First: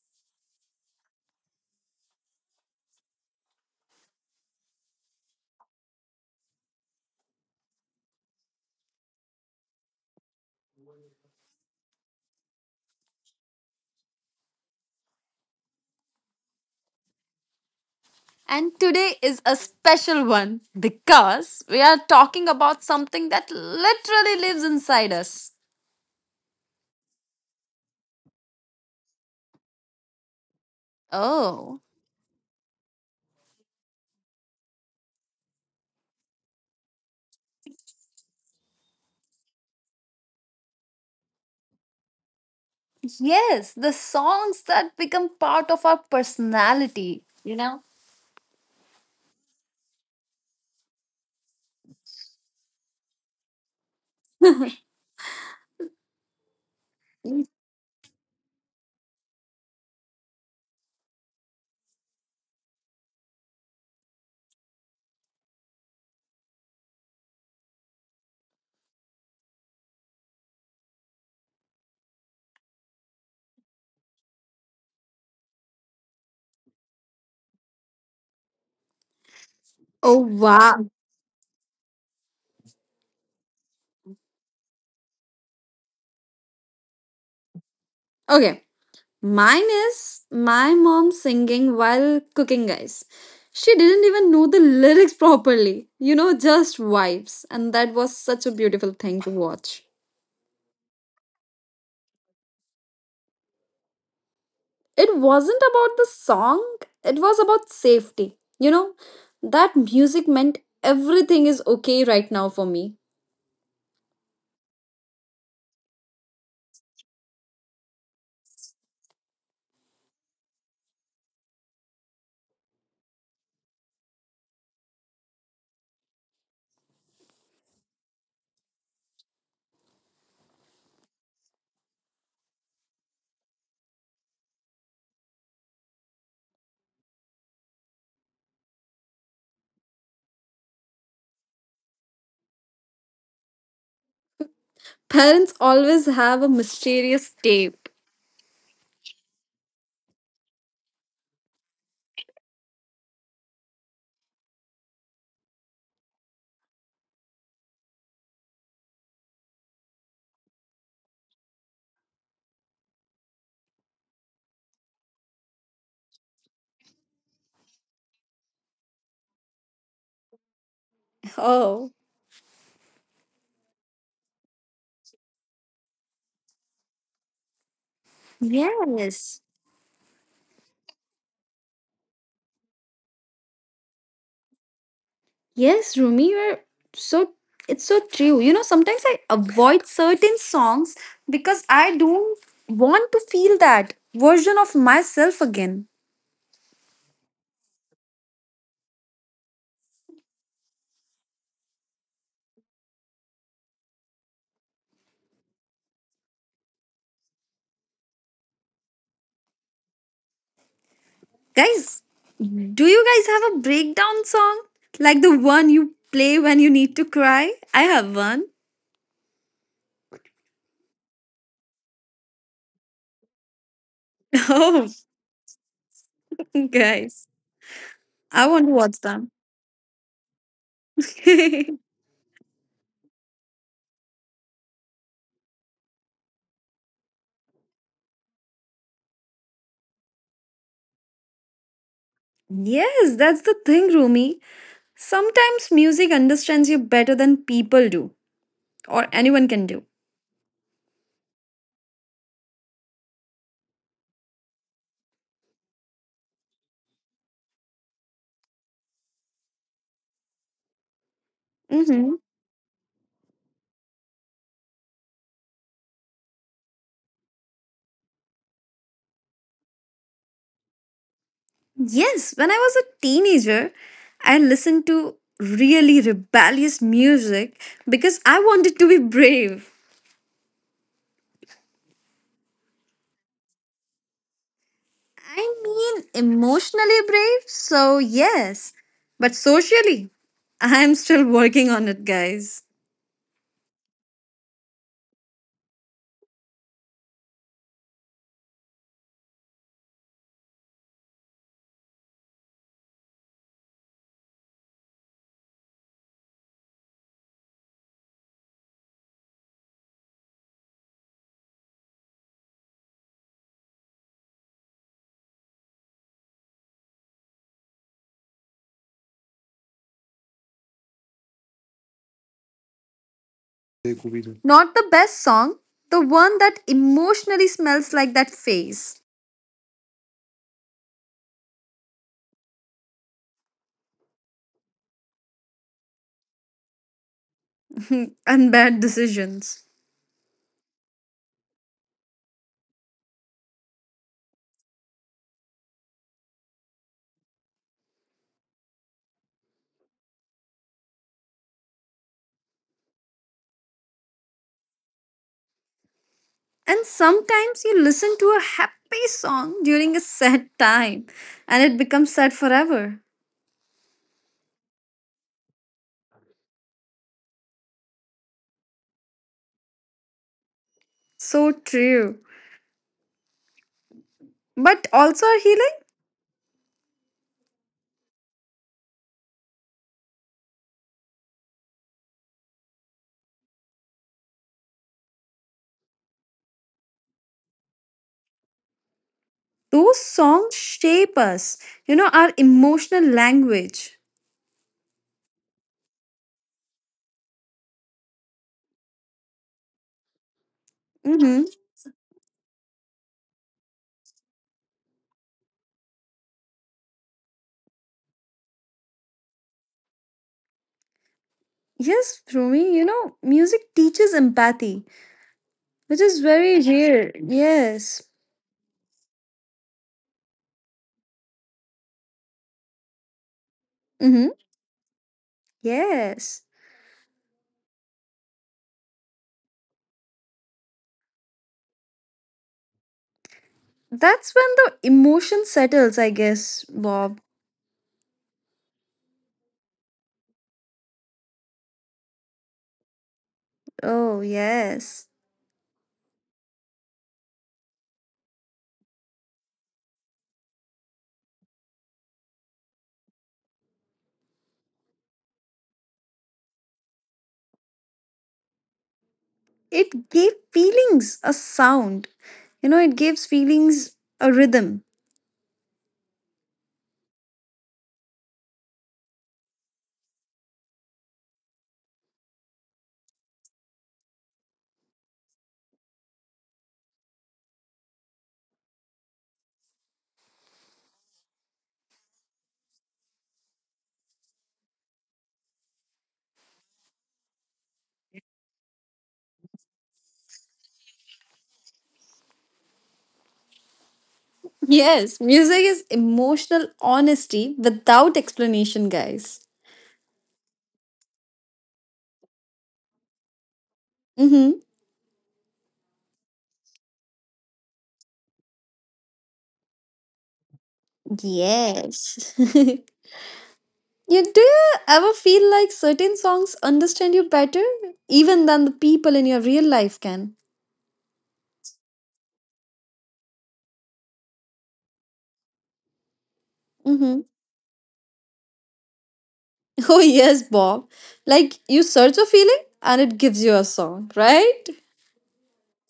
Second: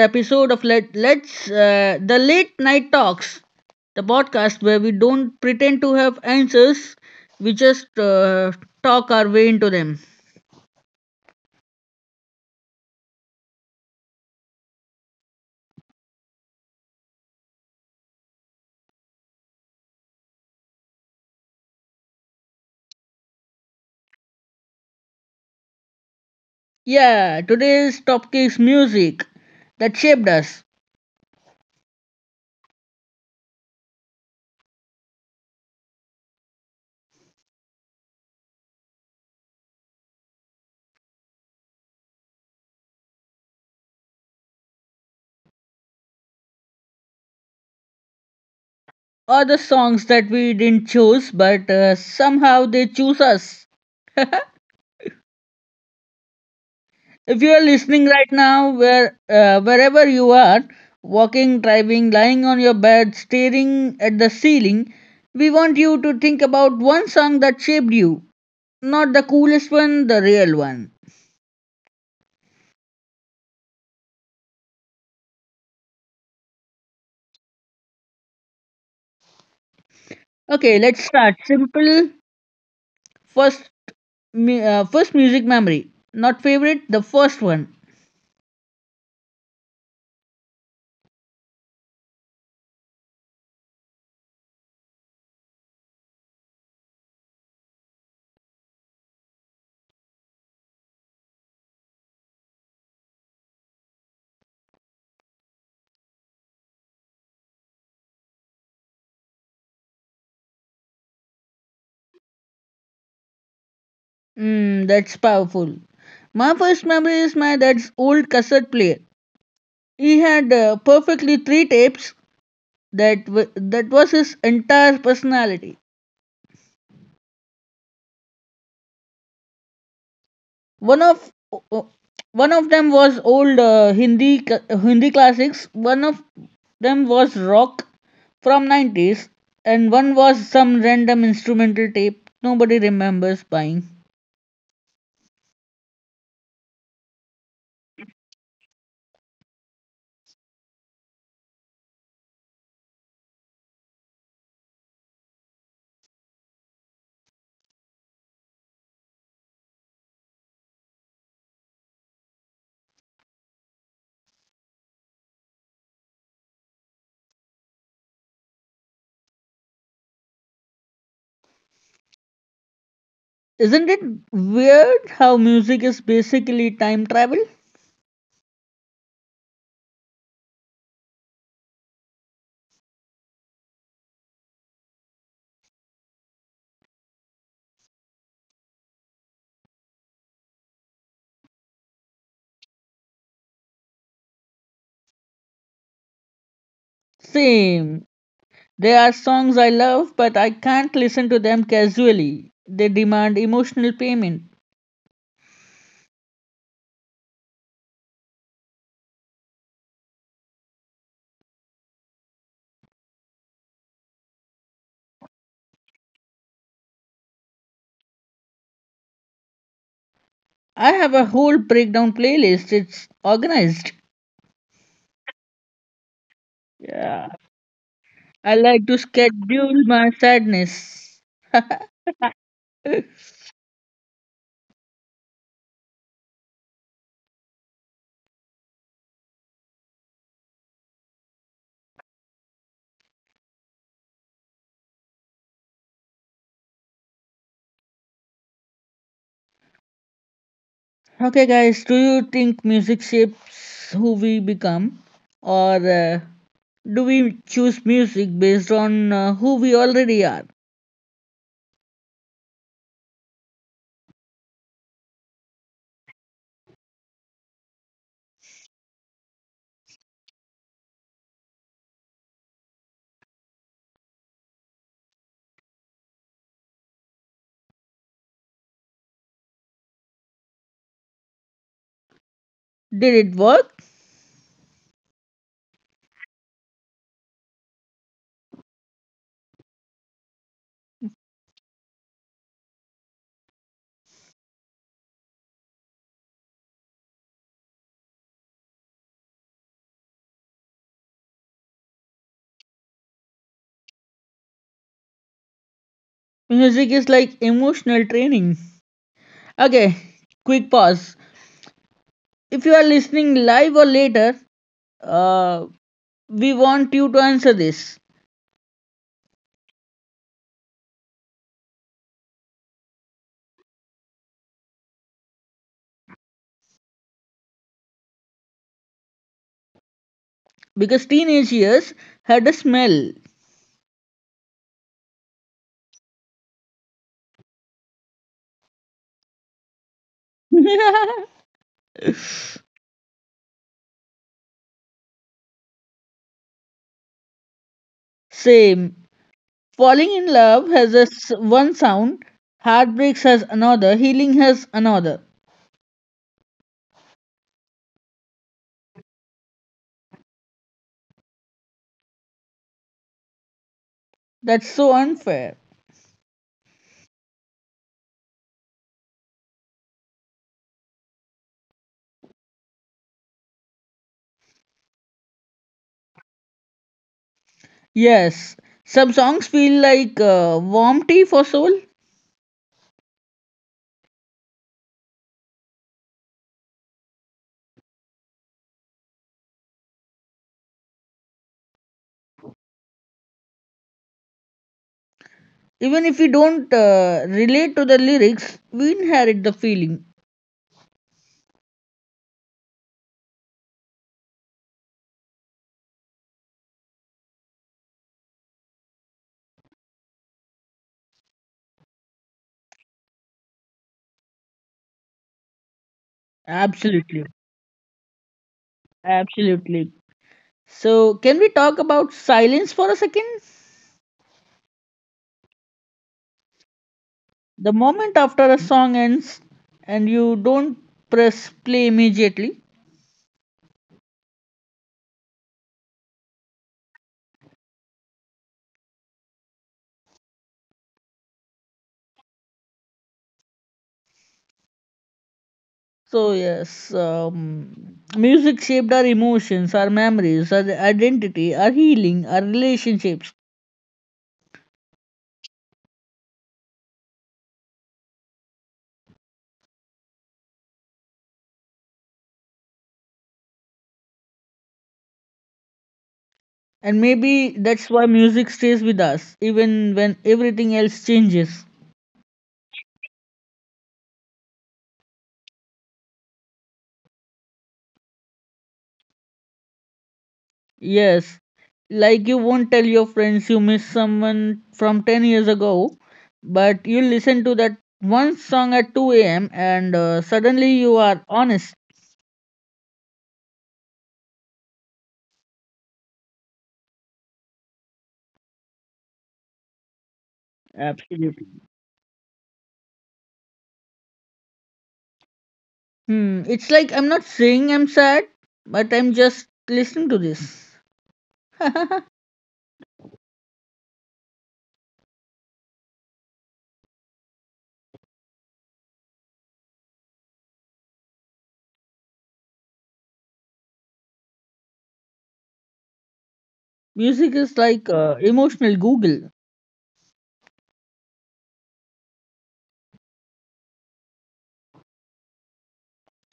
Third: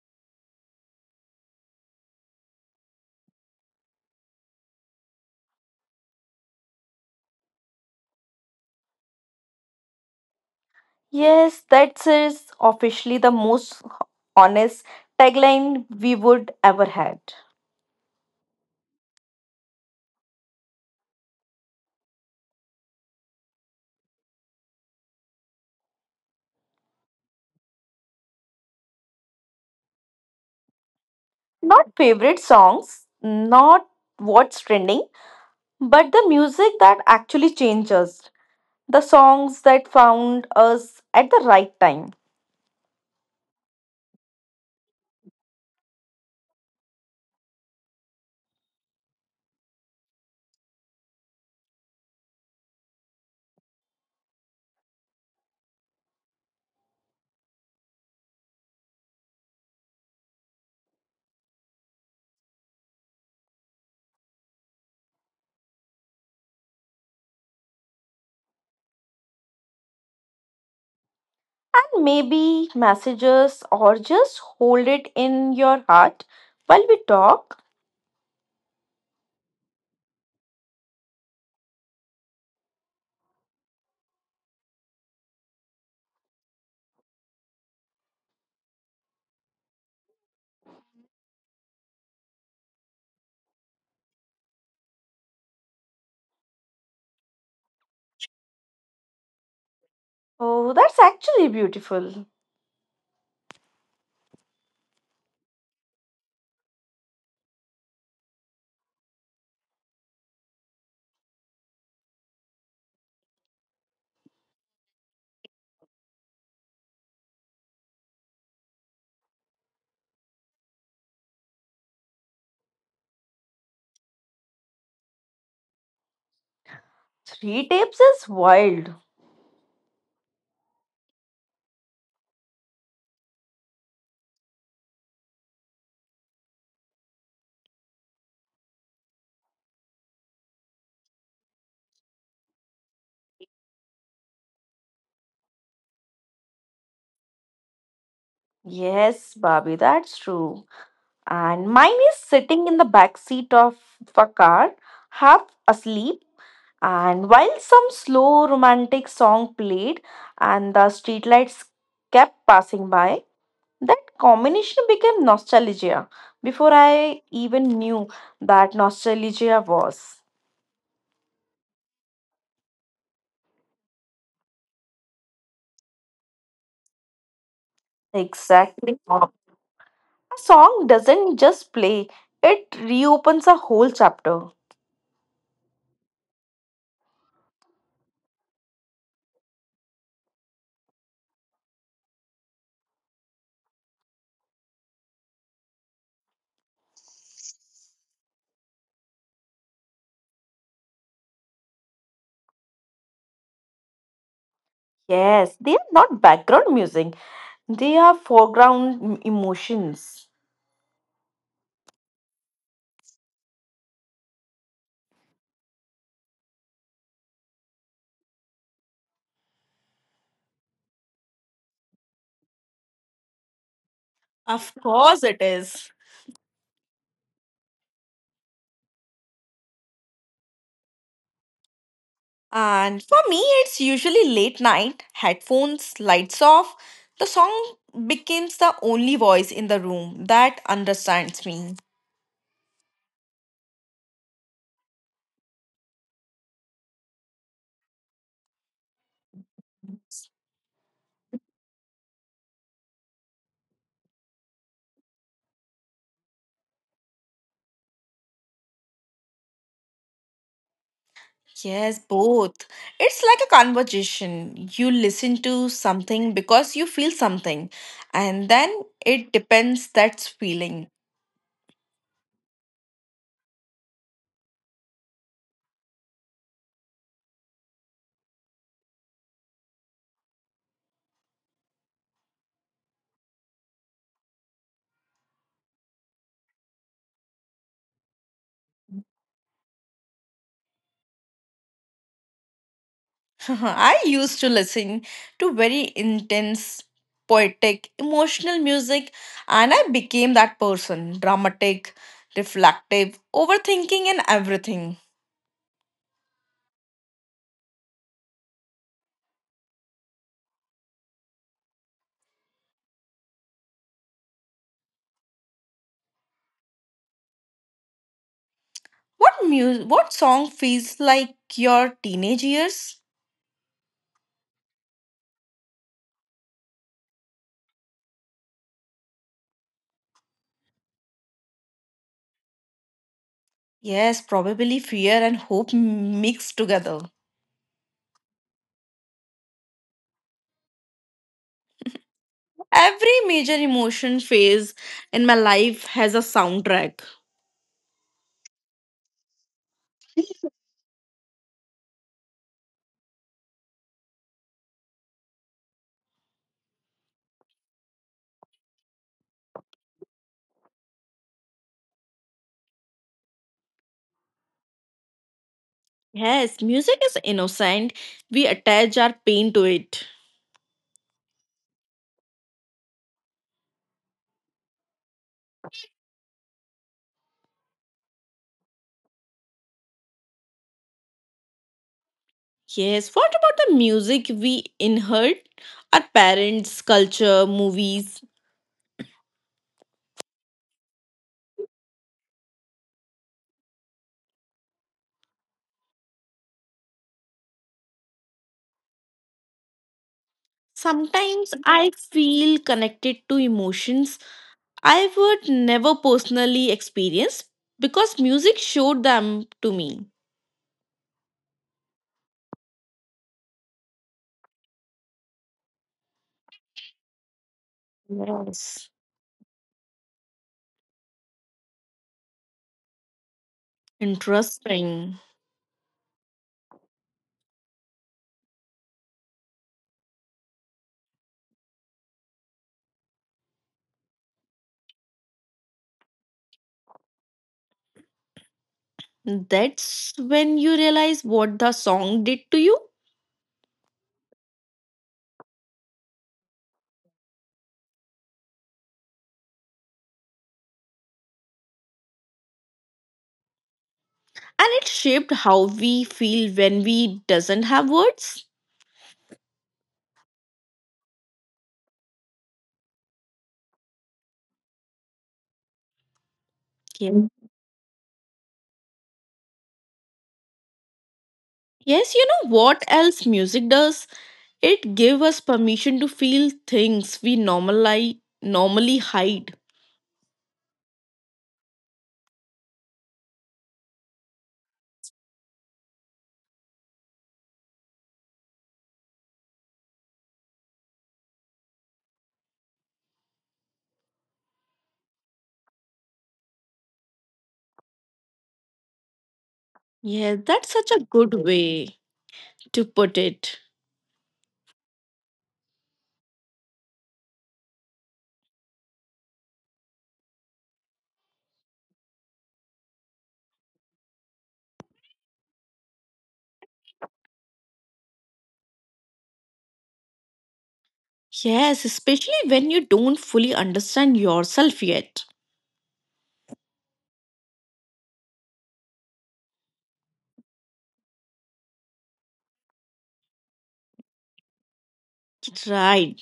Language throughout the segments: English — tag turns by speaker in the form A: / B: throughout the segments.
A: episode of Let Let's the Late Night Talks, the podcast where we don't pretend to have answers, we just talk our way into them.
B: Yes, that is officially the most honest tagline we would ever had.
C: And today is a special one because we are talking about something that literally lives inside us.
A: Yeah, today's topic is music that shaped us,
C: Oh,
B: Not favorite songs, not what's trending, but the music that actually changed us. The songs that found us at the right time.
C: yes, the songs that become part of our personality, you know?
A: or the songs that we didn't choose, but somehow they choose us. If you are listening right now, wherever you are, walking, driving, lying on your bed, staring at the ceiling, we want you to think about one song that shaped you, not the coolest one, the real one.
B: And maybe messages or just hold it in your heart while we talk.
C: Oh,
A: Okay, let's
C: wow.
A: start. Simple first, first music memory. Not favorite, the first one.
C: Okay, mine is my mom singing while cooking, guys. She didn't even know the lyrics properly, just vibes. And that was such a beautiful thing to watch.
B: Oh, that's actually beautiful.
C: It wasn't about the song. It was about safety. You know that music meant everything is okay right now for me.
A: Mm, that's powerful. My first memory is my dad's old cassette player. He had perfectly three tapes that was his entire personality.
B: Three tapes is wild.
A: One of one of them was old hindi classics. One of them was rock from '90s, and one was some random instrumental tape nobody remembers buying.
C: Parents always have a mysterious tape.
B: Yes, Bobby, that's true. And mine is sitting in the back seat of a car, half asleep, and while some slow romantic song played and the streetlights kept passing by, that combination became nostalgia before I even knew that nostalgia was.
C: Oh,
A: Isn't it weird how music is basically time travel?
B: Exactly, a
C: yes.
B: song doesn't just play, it reopens a whole chapter.
C: Yes, Rumi, you're so it's so true. Sometimes I avoid certain songs because I don't want to feel that version of myself again.
A: Same. There are songs I love but I can't listen to them casually. They demand emotional payment.
B: Yes, they are not background music, they are foreground emotions.
C: Guys, do you guys have a breakdown song? Like the one you play when you need to cry? I have one.
A: I have a whole breakdown playlist. It's organized.
B: Of course it is.
C: Oh,
A: Yeah.
C: guys,
A: I
C: I
A: like
C: want
A: to
C: to watch them.
A: schedule my sadness.
B: And for me, it's usually late night, headphones, lights off. The song becomes the only voice in the room that understands me.
C: Yes, that's the thing, Rumi. Sometimes music understands you better than people do, or anyone can do.
A: Okay, guys, do you think music shapes who we become? Or do we choose music based on who we already are?
B: Yes,
C: Hmm.
B: both. It's like a conversation. You listen to something because you feel something, and then it depends that's feeling.
C: Yes, when I was a teenager, I listened to really rebellious music because I wanted to be brave.
A: Did it work?
C: I mean, emotionally brave, so yes. But socially, I'm still working on it, guys.
B: I used to listen to very intense, poetic, emotional music, and I became that person, dramatic, reflective, overthinking, and everything.
A: Music is like emotional training. Okay, quick pause. If you are listening live or later, uh, we want you to answer this,
B: What song feels like your teenage years?
C: Not the best song, the one that emotionally smells like that face.
A: because teenage years had a smell.
B: Yes, probably fear and hope mixed together.
C: And bad decisions.
B: Every major emotion phase in my life has a soundtrack.
A: Same. Falling in love has a one sound, heartbreaks has another, healing has another.
C: And sometimes you listen to a happy song during a sad time and it becomes sad forever.
A: That's so unfair.
B: Yes, music is innocent. We attach our pain to it.
C: So true. But also our healing,
A: Yes, some songs feel like warm tea for soul.
B: Yes, what about the music we inherit? Our parents' culture, movies.
C: those songs shape us, our emotional language.
A: Even if we don't relate to the lyrics, we inherit the feeling.
B: Sometimes
C: Mhm.
B: I feel connected to emotions I would never personally experience because music showed them to me.
C: Yes, Rumi, music teaches empathy, which is very, yes,
A: Absolutely.
C: rare. Yes.
B: Yes.
A: Absolutely. So, can we talk about silence for a second?
C: Mm-hmm.
B: Interesting.
C: Yes.
A: The moment after a song ends and you don't press play immediately,
C: That's when the emotion settles, I guess, Bob.
B: That's when you realize what the song did to you,
C: Oh, yes.
A: so, yes, music shaped our emotions, our memories, our identity, our healing, our relationships.
B: and it shaped how we feel when we doesn't have words.
C: It gave feelings a sound. You know, it gives feelings a rhythm.
A: And
B: Yeah.
A: maybe that's why music stays with us, even when everything else changes.
B: Yes, you know what else music does? It gave us permission to feel things we normally hide.
A: Yes, like you won't tell your friends you miss someone from 10 years ago, but you listen to that one song at 2 a.m. and suddenly you are honest.
C: Yes, music is emotional honesty without explanation, guys.
B: Yeah, that's such a
A: Absolutely.
B: good way to put it.
C: Mm-hmm.
A: Hmm, it's like I'm not saying I'm sad, but I'm just listening to this.
C: Yes. You do you ever feel like certain songs understand you better even than the people in your real life can?
B: Yes, especially when you don't fully understand yourself yet.
A: Music is
C: Hmm.
A: like emotional Google.
C: Oh yes, Bob. Like you search a feeling and it gives you a song, right?
B: Right.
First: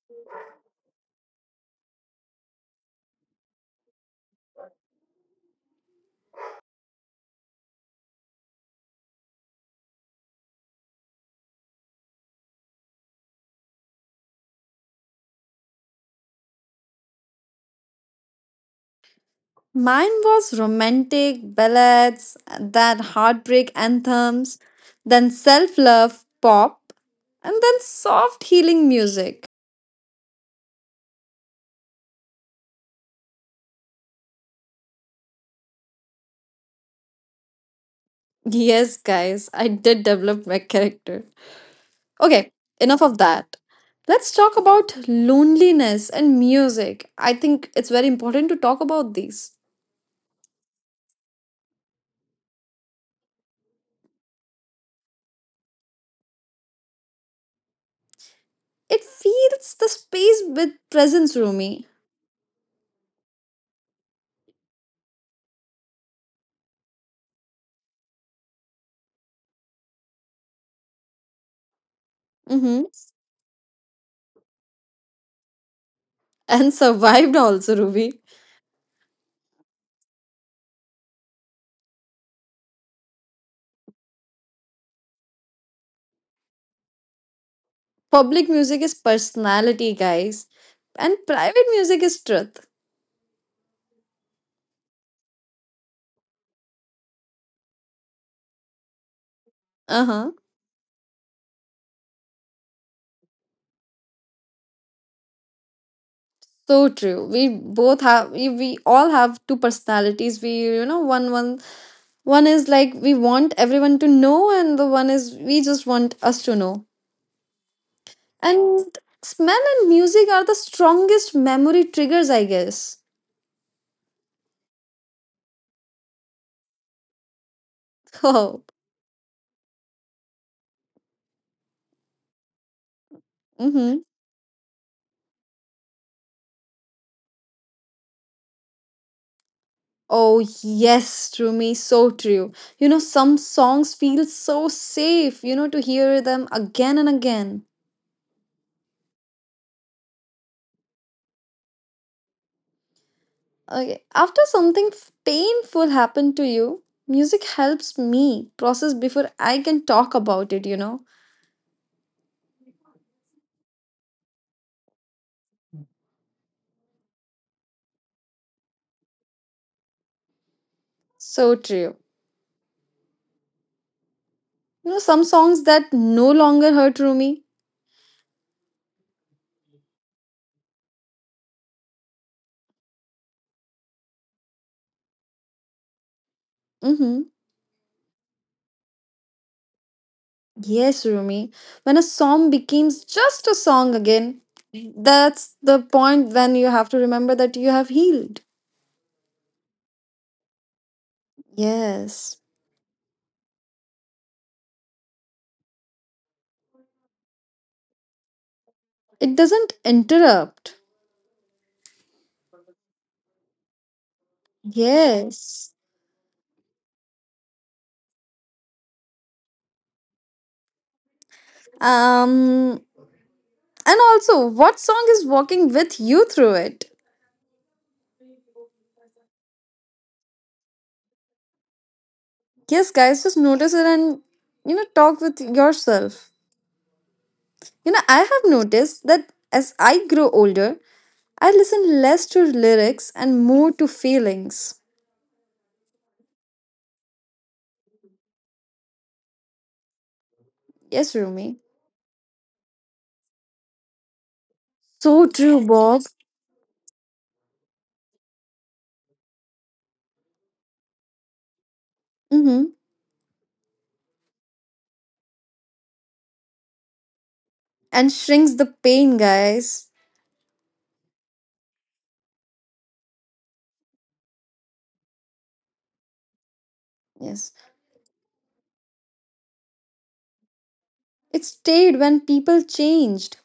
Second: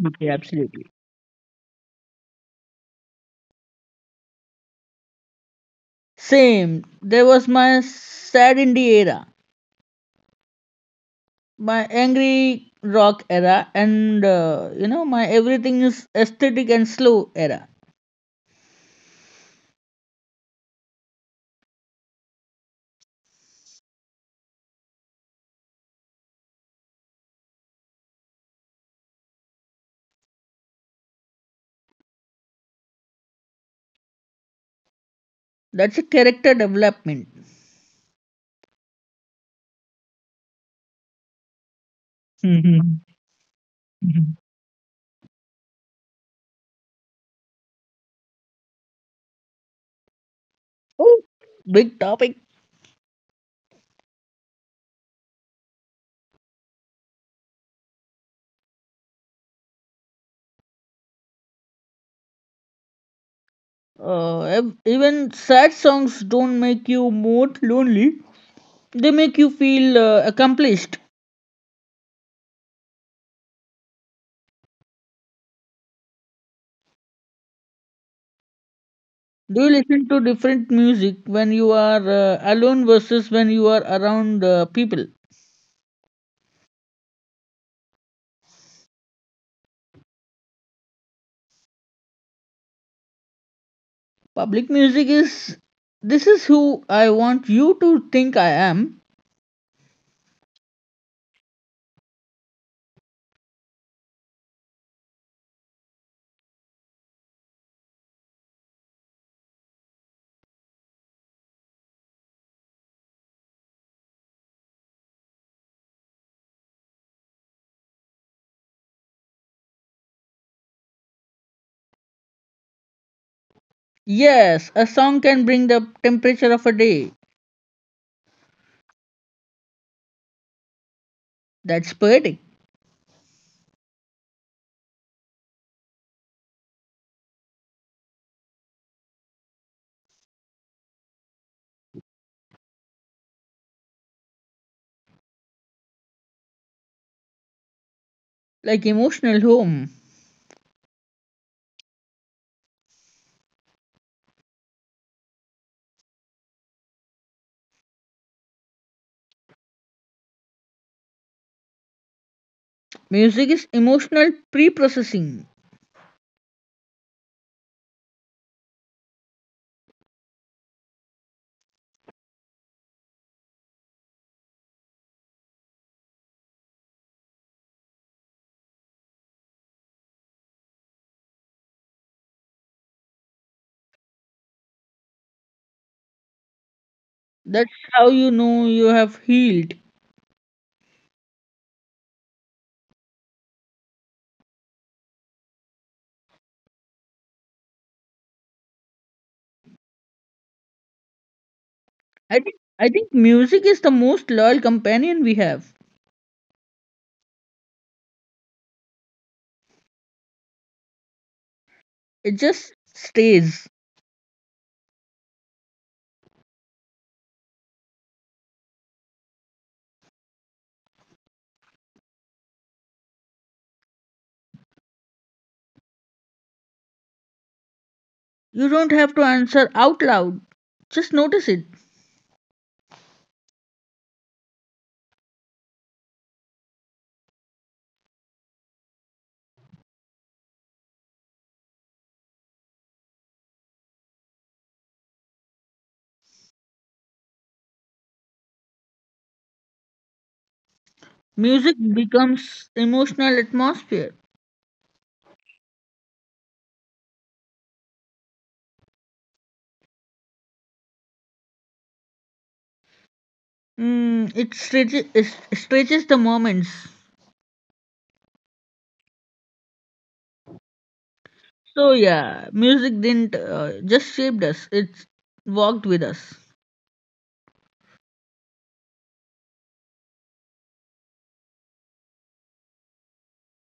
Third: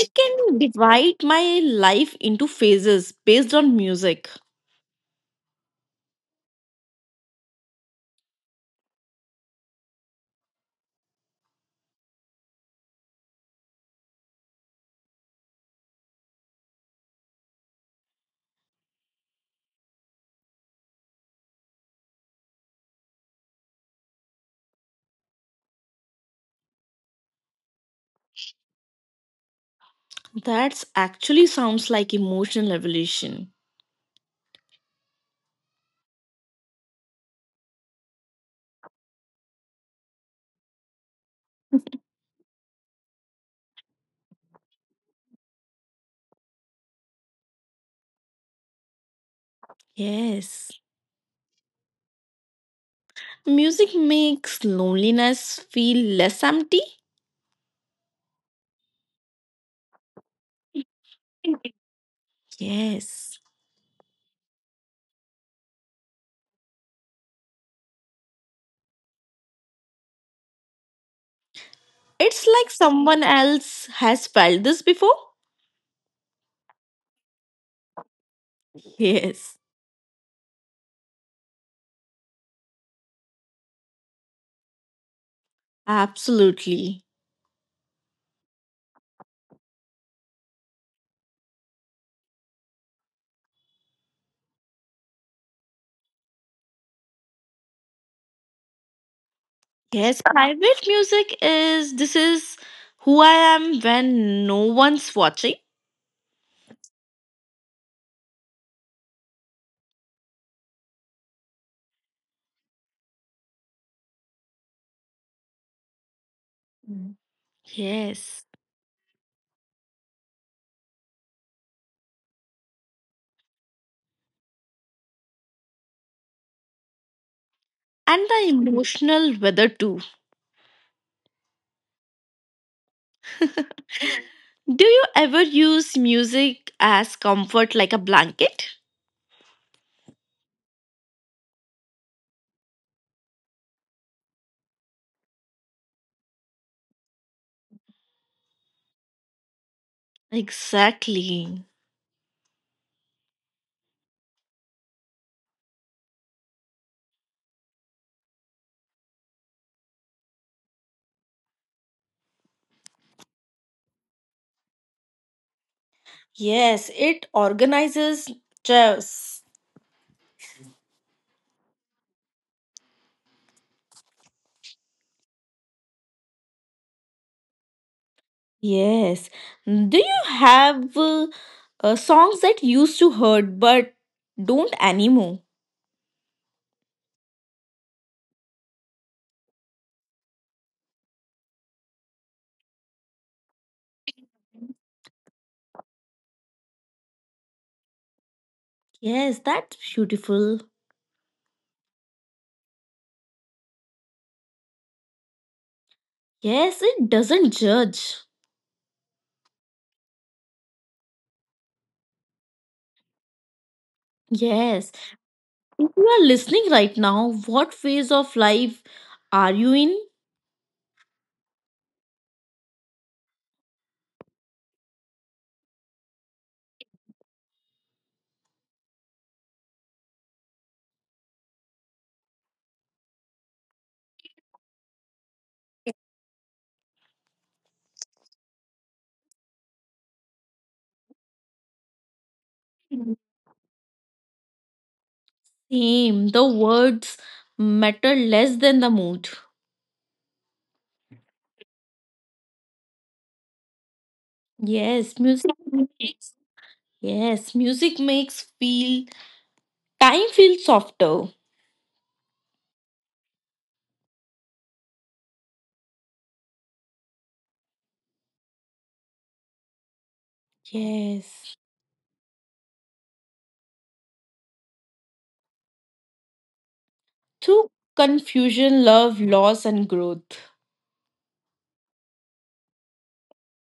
B: I can
A: absolutely.
B: divide my life into phases based on music.
A: Same. There was my sad indie era, my angry rock era, and you know my everything is aesthetic and slow era.
C: Mine was romantic ballads, then heartbreak anthems, then self-love pop, and then soft healing music.
B: That's actually sounds like emotional evolution.
A: That's a character development.
C: Yes, guys, I did develop my character. Okay,
A: Mhm.
C: enough of that.
A: Mhm.
C: Let's talk about loneliness and music. I think it's very important to talk about these.
B: Yes.
A: Oh, big topic.
B: Music makes loneliness feel less empty.
C: It fills the space with presence, Rumi.
B: Yes.
A: Even sad songs don't make you more lonely. They make you feel accomplished.
B: It's like
C: Mm-hmm.
B: someone else has felt this before.
C: And survived also, Ruby.
A: Do
B: Yes,
A: you listen to different music when you are alone versus when you are around people?
B: absolutely.
C: Public music is personality, guys. And private music is truth.
A: Public music is this is who I want you to think I am.
C: Uh
B: Yes,
C: huh.
B: private music is, this is who I am when no one's watching.
C: So true. We all have two personalities. We you know one one one is like, we want everyone to know, and the one is we just want us to know.
B: Mm. Yes.
C: And smell and music are the strongest memory triggers, I guess.
A: Yes, a song can bring the temperature of a day.
B: And the
C: Oh.
B: emotional weather too.
A: That's poetic.
C: Mm-hmm.
B: Do you ever use music as comfort, like a blanket?
C: Oh yes, Rumi, so true. Some songs feel so safe, to hear them again and again.
A: Like emotional home.
B: Exactly.
C: Okay. After something painful happened to you, music helps me process before I can talk about it.
A: Music is emotional pre-processing.
B: Yes, it organizes stress.
C: So true. Some songs that no longer hurt Rumi.
B: Yes. Do you have songs that used to hurt but don't anymore?
C: Mm-hmm.
A: That's how you know you have healed.
C: Yes, Rumi. When a song becomes just a song again, that's the point when you have to remember that you have healed.
B: Yes, that's beautiful.
A: I think
C: Yes.
A: I think music is the most loyal companion we have.
B: Yes, it doesn't judge.
C: It doesn't interrupt.
A: It just stays.
B: Yes.
C: Yes.
B: If you are listening right now, what phase of life are you in?
C: Um and also, what song is walking with you through it?
A: You don't have to answer out loud. Just notice it.
C: Yes, guys, just notice it and talk with yourself. I have noticed that as I grow older, I listen less to
B: Mhm.
C: lyrics and more to feelings.
B: Same. The words matter less than the mood.
C: Yes,
A: Music
C: Rumi.
A: becomes emotional atmosphere.
B: Yes,
C: So
B: music
C: true, Bob.
B: makes yes, music makes feel time feel softer.
C: Mm-hmm.
A: Mm, it stretches the moments.
C: And shrinks the pain, guys.
B: Yes.
A: So yeah, music didn't just shaped us. It walked with us,
C: Yes.
B: Through confusion, love, loss, and growth.
C: It stayed when people changed.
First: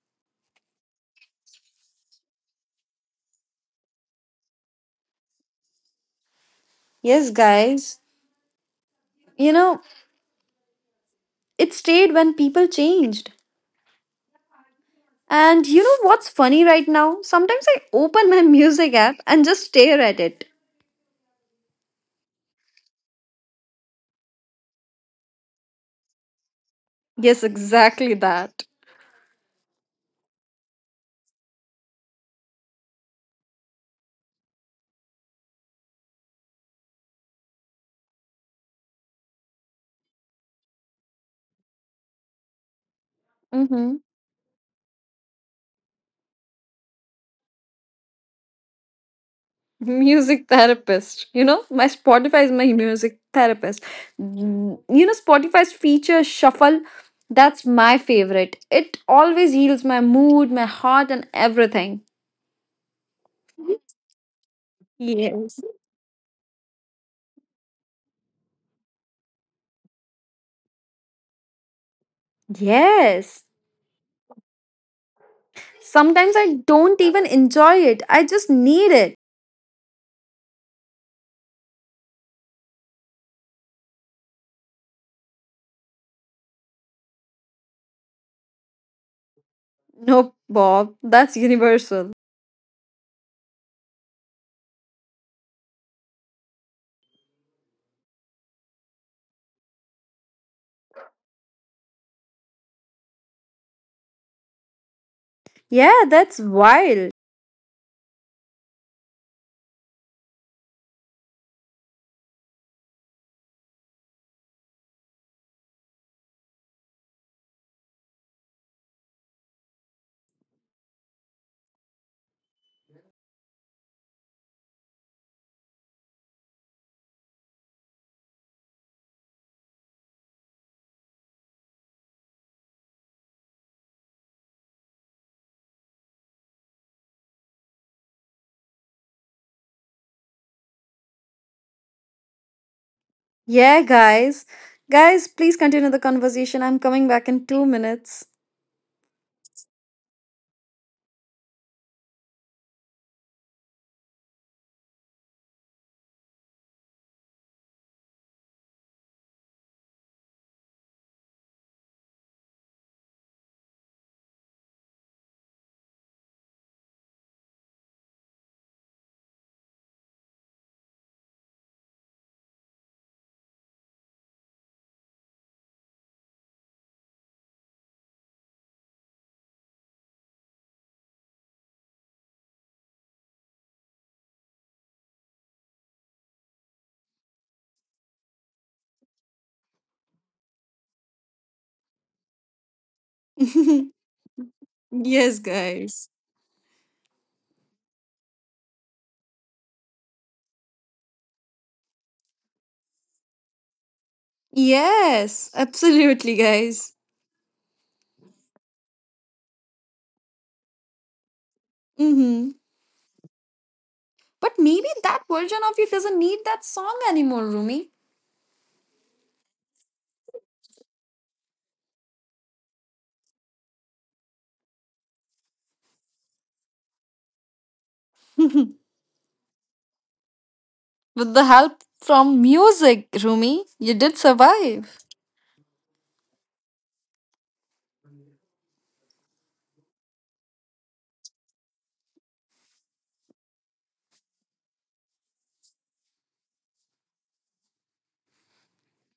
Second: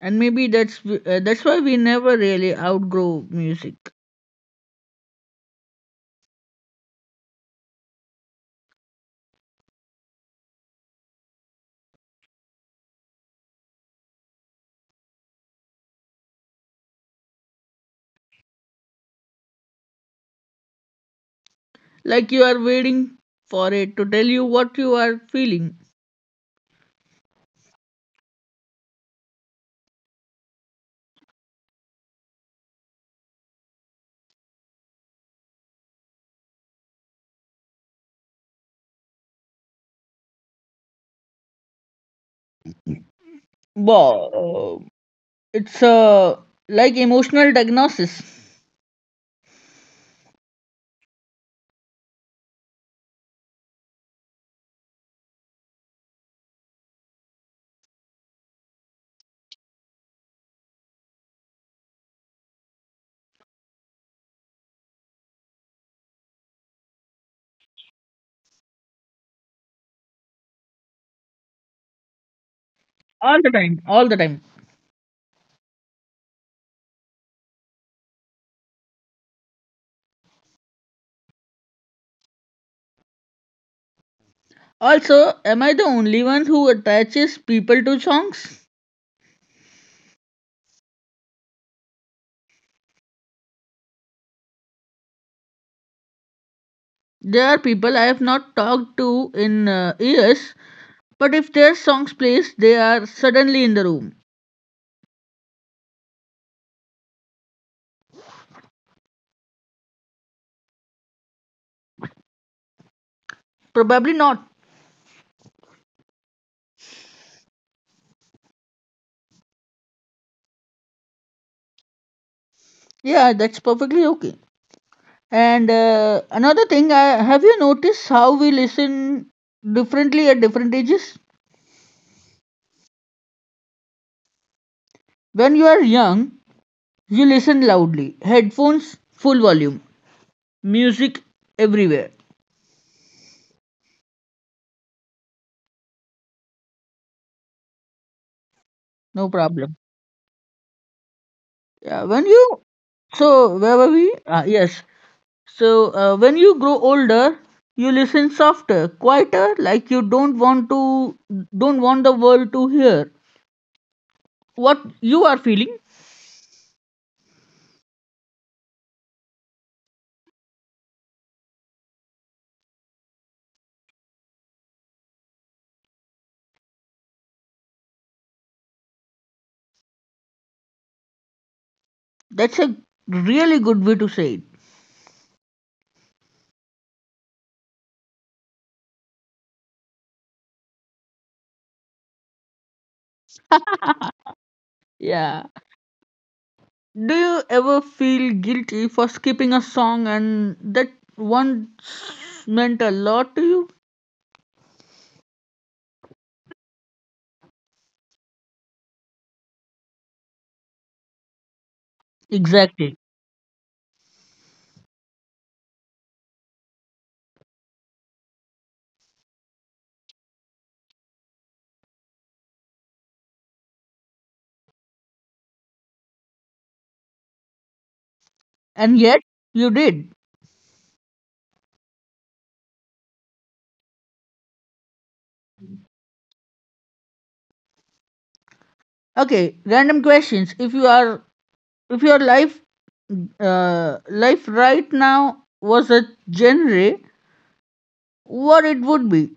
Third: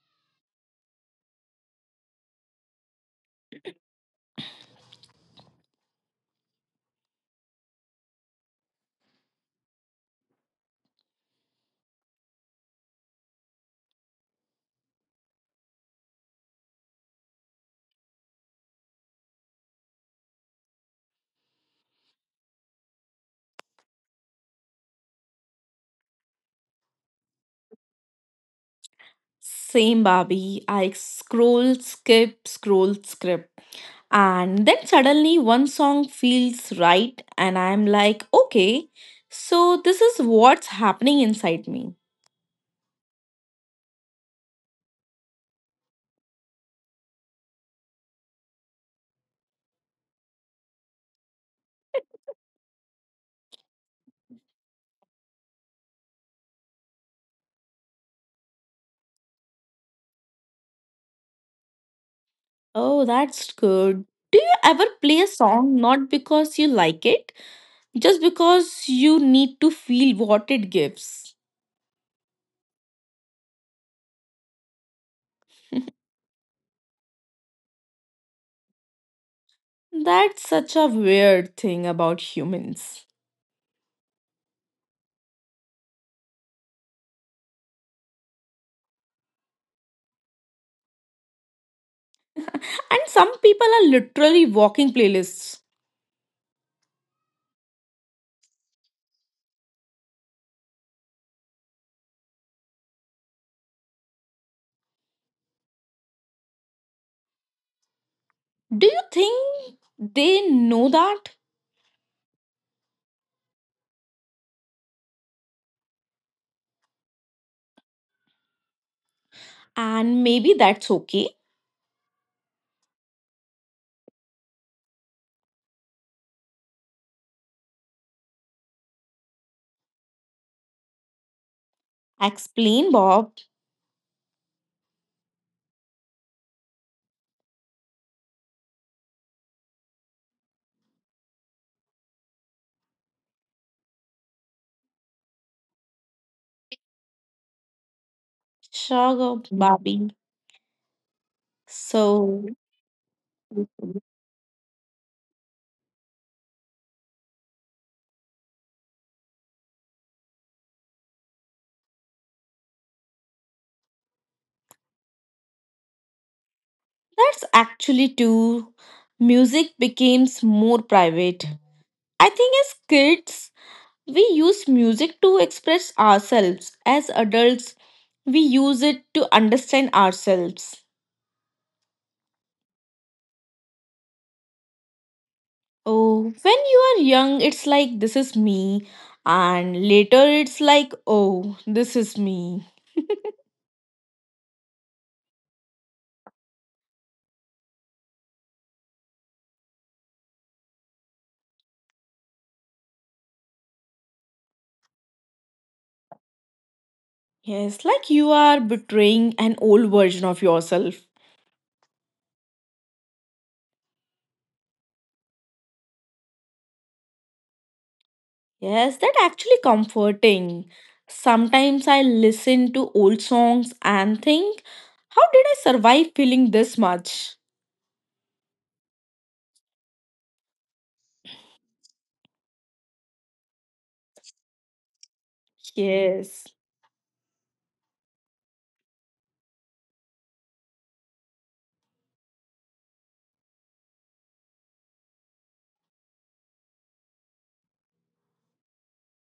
A: and maybe that's why we never really outgrow music.
C: Yes, guys. You know, it stayed when people changed. And you know what's funny right now? Sometimes I open my music app and just stare at it.
A: Like you are waiting for it to tell you what you are feeling.
C: Yes, exactly that.
B: Same, Barbie. I scroll, skip, scroll, skip. And then suddenly one song feels right, and I'm like, okay, so this is what's happening inside me.
C: Hmm.
A: Wow, it's like emotional diagnosis
C: Music therapist. My Spotify is my music therapist. Spotify's feature shuffle, that's my favorite. It always heals my mood, my heart, and everything.
B: Oh, that's good. Do you ever play a
C: Yes.
B: song not because you like it, just because you need to feel what it gives?
A: all
C: Yes.
A: the time, all the time.
C: Sometimes I don't even enjoy it. I just need it.
B: That's such a weird thing about humans.
A: Also, am I the only one who attaches people to songs?
C: Nope, Bob. That's universal.
B: And some people are literally walking playlists.
A: There are people I have not talked to in years, but if their songs plays, they are suddenly in the room.
C: Yeah, that's wild.
B: Do you think they know that?
A: Probably not.
B: And maybe that's okay.
A: Yeah, that's perfectly okay. And another thing, I, have you noticed how we listen differently at different ages?
B: Explain, Bob.
A: When you are young, you listen loudly, headphones, full volume, music everywhere,
C: Yeah, guys. Guys, please continue the conversation. I'm coming back in 2 minutes.
A: no
B: Sugar,
A: problem.
B: Bobby.
A: Yeah, when
B: So
A: you where were
B: that's
A: we? Ah, yes. So, when you grow older, you listen softer, quieter, like you don't want the world to hear what you are feeling.
B: actually too. Music becomes more private, I think. As kids, we use music to express ourselves. As adults, we use it to understand ourselves.
A: That's a really good way to say it.
B: Oh, when you are young, it's like, this is me. And later, it's like, oh, this is me.
A: Yeah.
C: Yes, guys.
A: Do you ever feel guilty for skipping a song and that once meant a lot to you?
C: Yes, absolutely, guys.
B: Yes, like you are betraying an old version of yourself.
C: Mm-hmm.
A: Exactly.
C: But maybe that version of you doesn't need that song anymore, Rumi.
B: Yes, that actually comforting. Sometimes I listen to old songs and think, how did I survive feeling this much?
C: With
A: And yet you did.
C: the help from music, Rumi, you did survive.
B: Yes.
A: Okay, random questions. If your life life right now was a genre, what it would be?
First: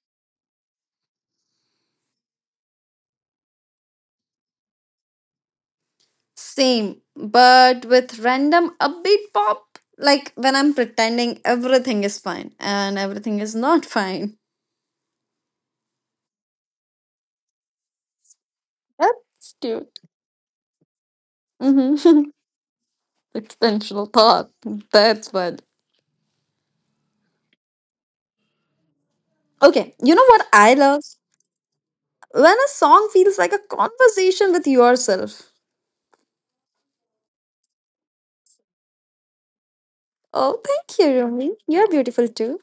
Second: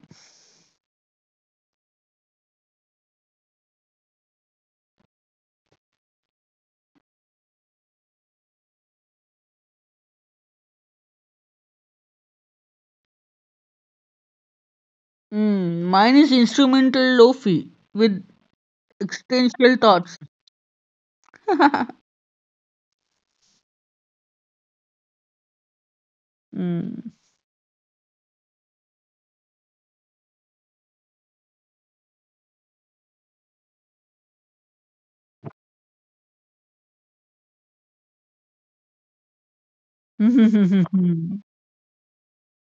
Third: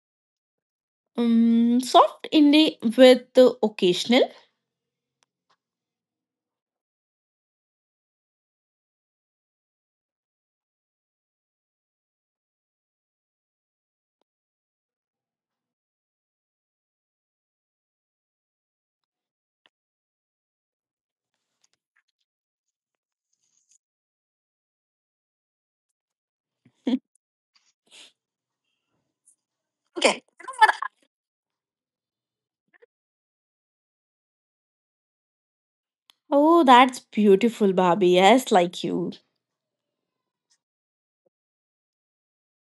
B: Soft indie with the occasional.
C: Same, but with random upbeat pop, like when I'm pretending everything is fine and everything is not fine.
A: Hmm, mine is instrumental lofi with
C: That's
A: existential
C: cute.
A: thoughts.
C: Mm-hmm. Extensional thought. That's what.
A: Mm.
C: Okay, you
B: Okay.
C: know what I love? When a song feels like a conversation with yourself.
B: Oh, that's beautiful, Barbie. Yes, like you.
C: Oh, thank you, Rumi. You're beautiful too.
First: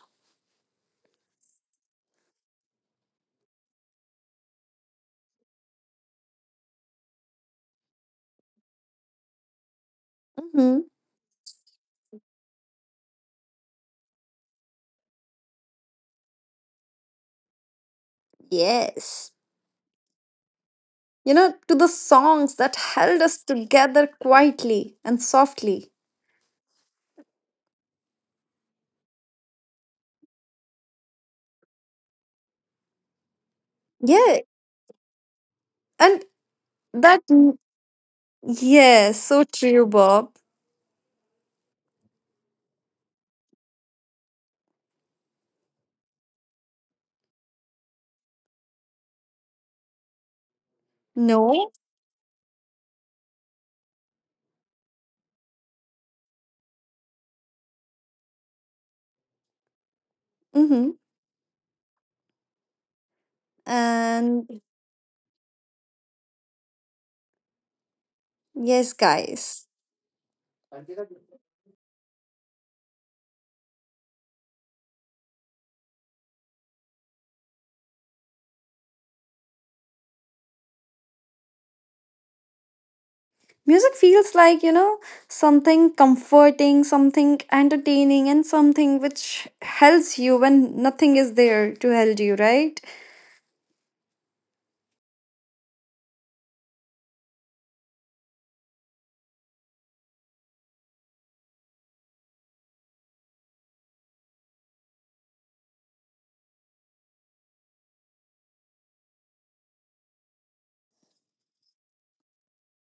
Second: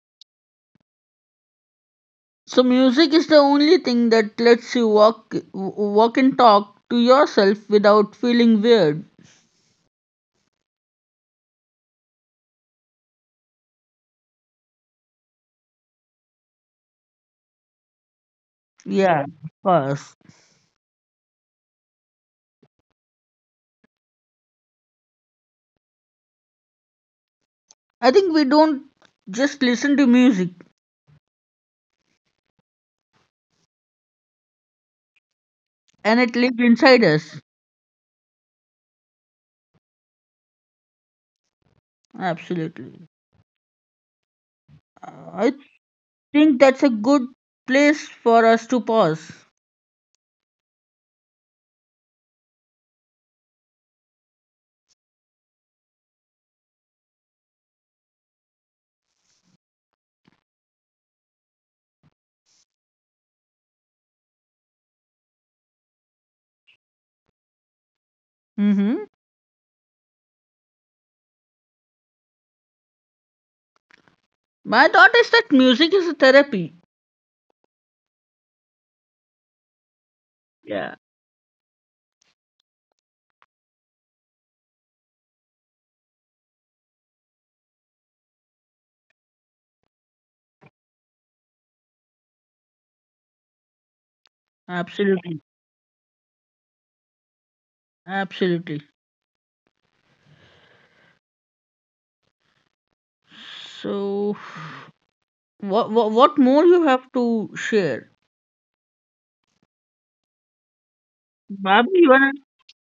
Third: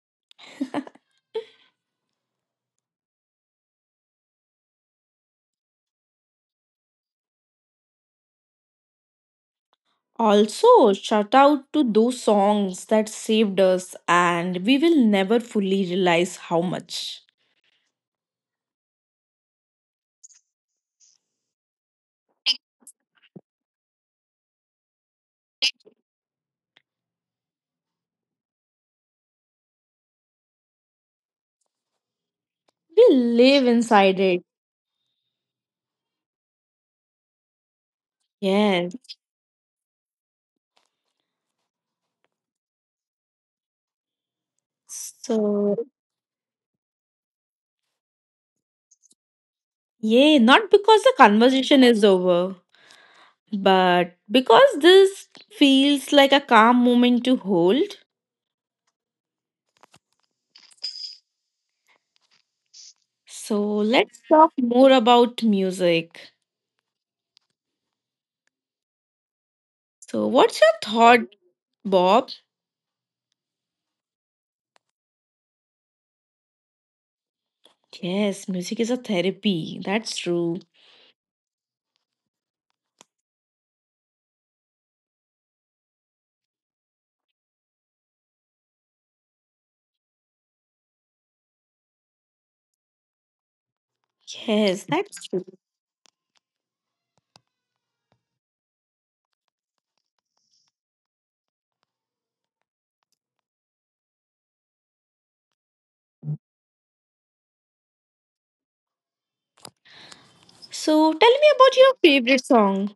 A: So music is the only thing that lets you walk and talk to yourself without feeling weird.
C: Hmm.
B: Also, shout out to those songs that saved us, and we will never fully realize how much
A: Yeah,
C: Yes.
A: of course.
C: To the songs that held us together quietly and softly.
A: I think we don't just listen to music
B: we live inside it.
C: Yeah.
A: and
C: And
A: it lives inside
C: that,
A: us.
B: Yes.
C: yes, so true, Bob.
A: Absolutely. I
B: So,
A: think that's a good place for us to pause.
B: yeah, not because the
C: No.
B: conversation is over, but because this feels like a calm moment to hold.
C: Mm-hmm.
B: So, let's
C: And
B: talk more about music.
C: yes,
A: Hmm.
C: guys.
B: So, what's your thought, Bob?
A: My thought is that music is a therapy.
B: Yes, music is a therapy. That's true.
A: Yeah,
C: Music feels like, something comforting, something entertaining, and something which helps you when nothing is there to help you, right?
B: Yes, that's
A: absolutely,
B: true.
A: absolutely. So, what more you have to share?
B: So, tell me about
A: Bobby,
B: your
A: you wanna-
B: favorite song.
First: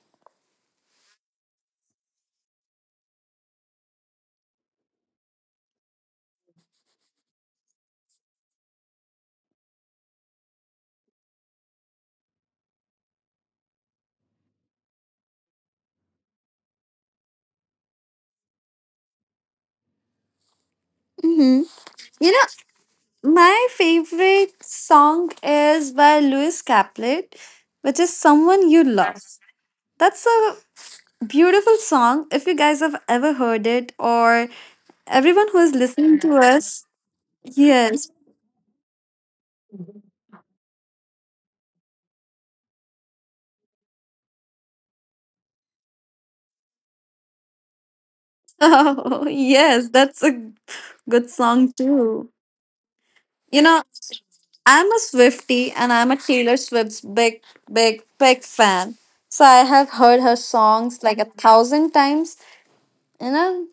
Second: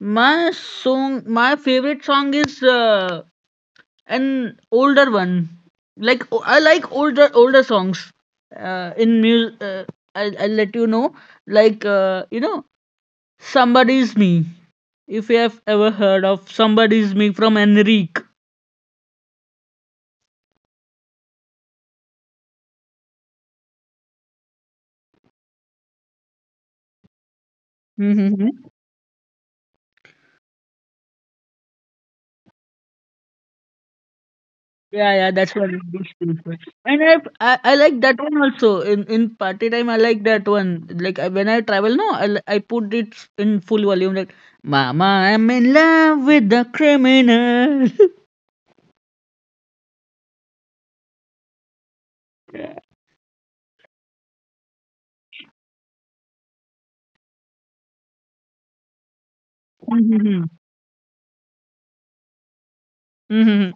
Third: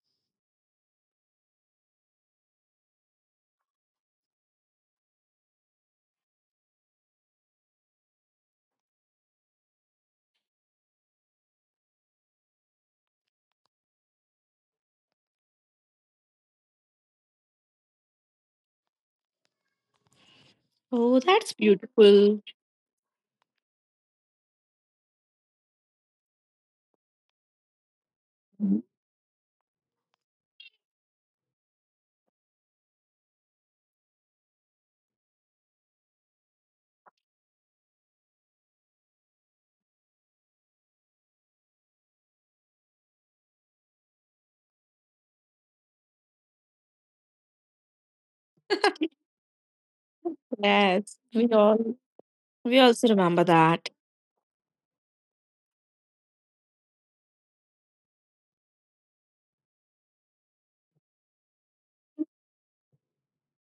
A: my song, my favorite song is an older one. Like I like older songs. In music, I'll let you know. Like you know, somebody's me. If you have ever heard of somebody's me from Enrique.
B: Oh, that's
C: Mm-hmm. You
B: beautiful.
C: know, my favorite song is by Lewis Caplet, which is Someone You Love. That's a beautiful song. If you guys have ever heard it, or
A: Yeah, yeah,
C: everyone
A: that's
C: who
A: what
C: is
A: it is.
C: listening to us,
A: And I like
C: yes.
A: that one also. In party time, I like that one. Like I, when I travel, no, I put it in full volume. Like, Mama, I'm in love with the criminal.
C: Oh, yes, that's a
B: Yes,
C: good
B: we
C: song
B: all
C: too.
B: we also remember
C: You know,
B: that.
C: I'm a Swiftie, and I'm a Taylor Swift's big, big, big fan. So I have heard her
A: Mm-hmm.
C: songs like a thousand times. You know?
A: Mm-hmm.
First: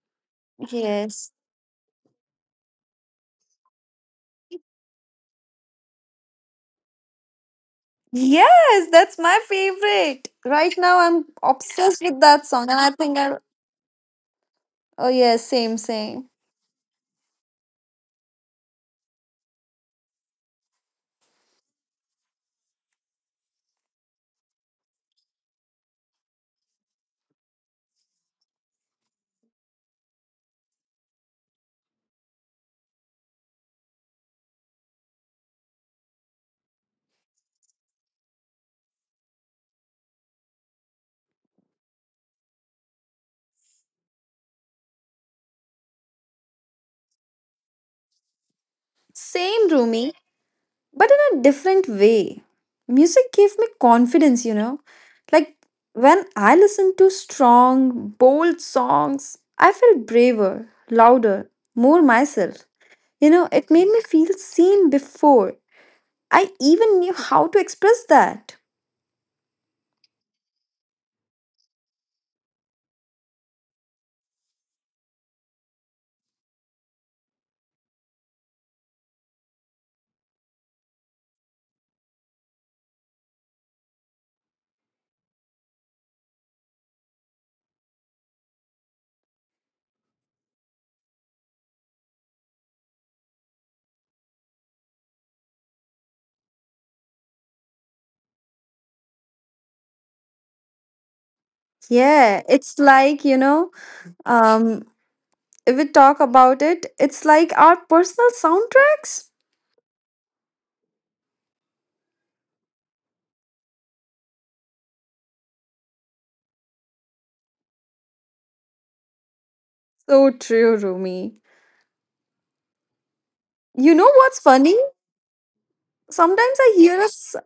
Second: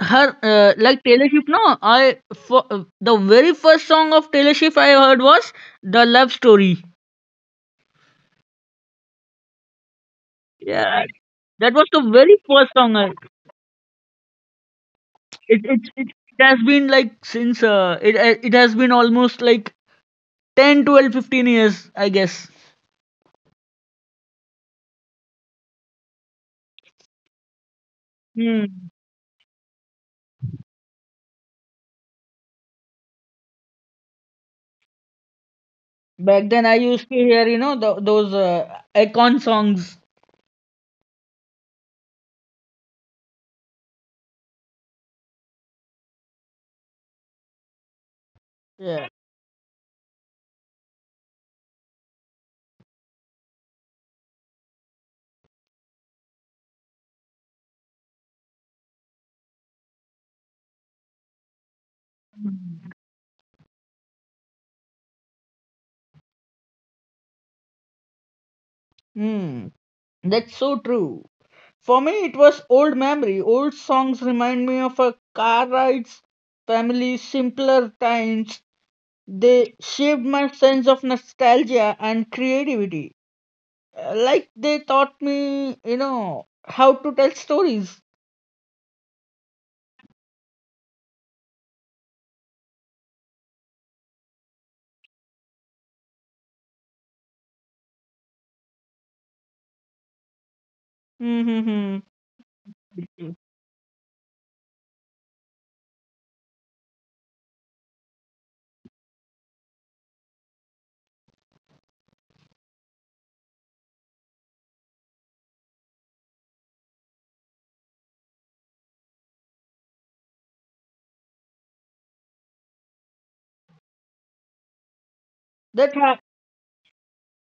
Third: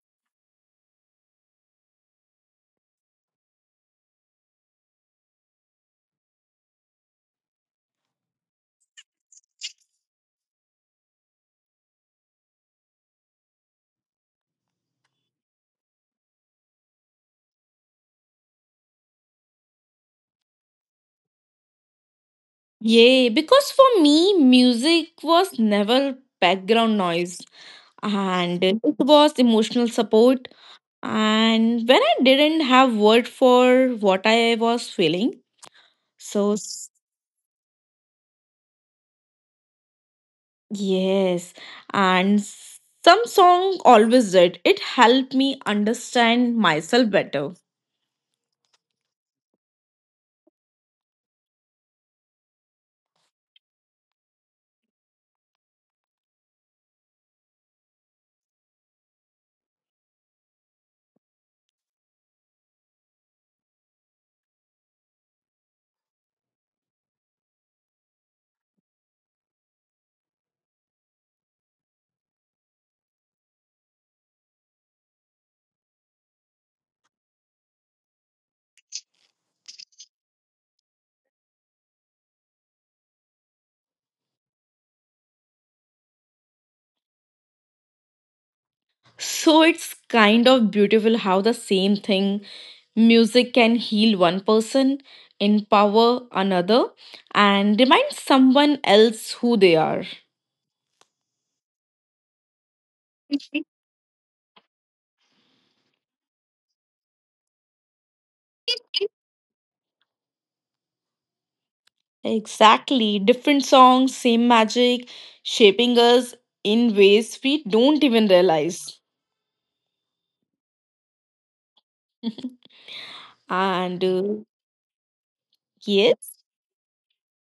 A: Her like Taylor
C: Yes.
A: Swift. No, I for, the very first song of Taylor Swift I heard was the Love Story.
C: Yes, that's my favorite. Right now
A: Yeah,
C: I'm
A: that was
C: obsessed
A: the
C: with
A: very
C: that song,
A: first
C: and I
A: song. I,
C: think I oh yeah,
A: it,
C: same,
A: it it
C: same.
A: it has been like since it has been almost like 10, 12, 15 years, I guess.
B: Yay, because for me, music was never background noise and
A: Hmm.
B: it was emotional support. And when I didn't have word for what I was feeling,
A: Back
B: so
A: then, I used to hear, you know, th- those icon songs.
B: yes, and some song always did. It helped me understand myself better.
A: Yeah.
C: Same Rumi, but in a different way. Music gave me confidence. Like when I listen to strong, bold songs, I feel braver, louder, more myself. It made me feel seen before I even knew how to express that.
A: Hmm. That's so true. For me, it was old memory. Old songs remind me of a car rides, family, simpler times. They shaped my sense of nostalgia and creativity. Like they taught me, you know, how to tell stories.
B: So it's kind of beautiful how the same thing, music, can heal one person, empower another, and remind someone else who they are.
A: Mm-hmm.
C: Yeah, it's likeum, if we talk about it, it's like our personal soundtracks.
B: Exactly, different songs, same magic, shaping us in ways we don't even realize.
C: So true, Rumi. You
B: And
C: know what's funny?
A: That ha-
B: yes.
C: Sometimes I hear a s-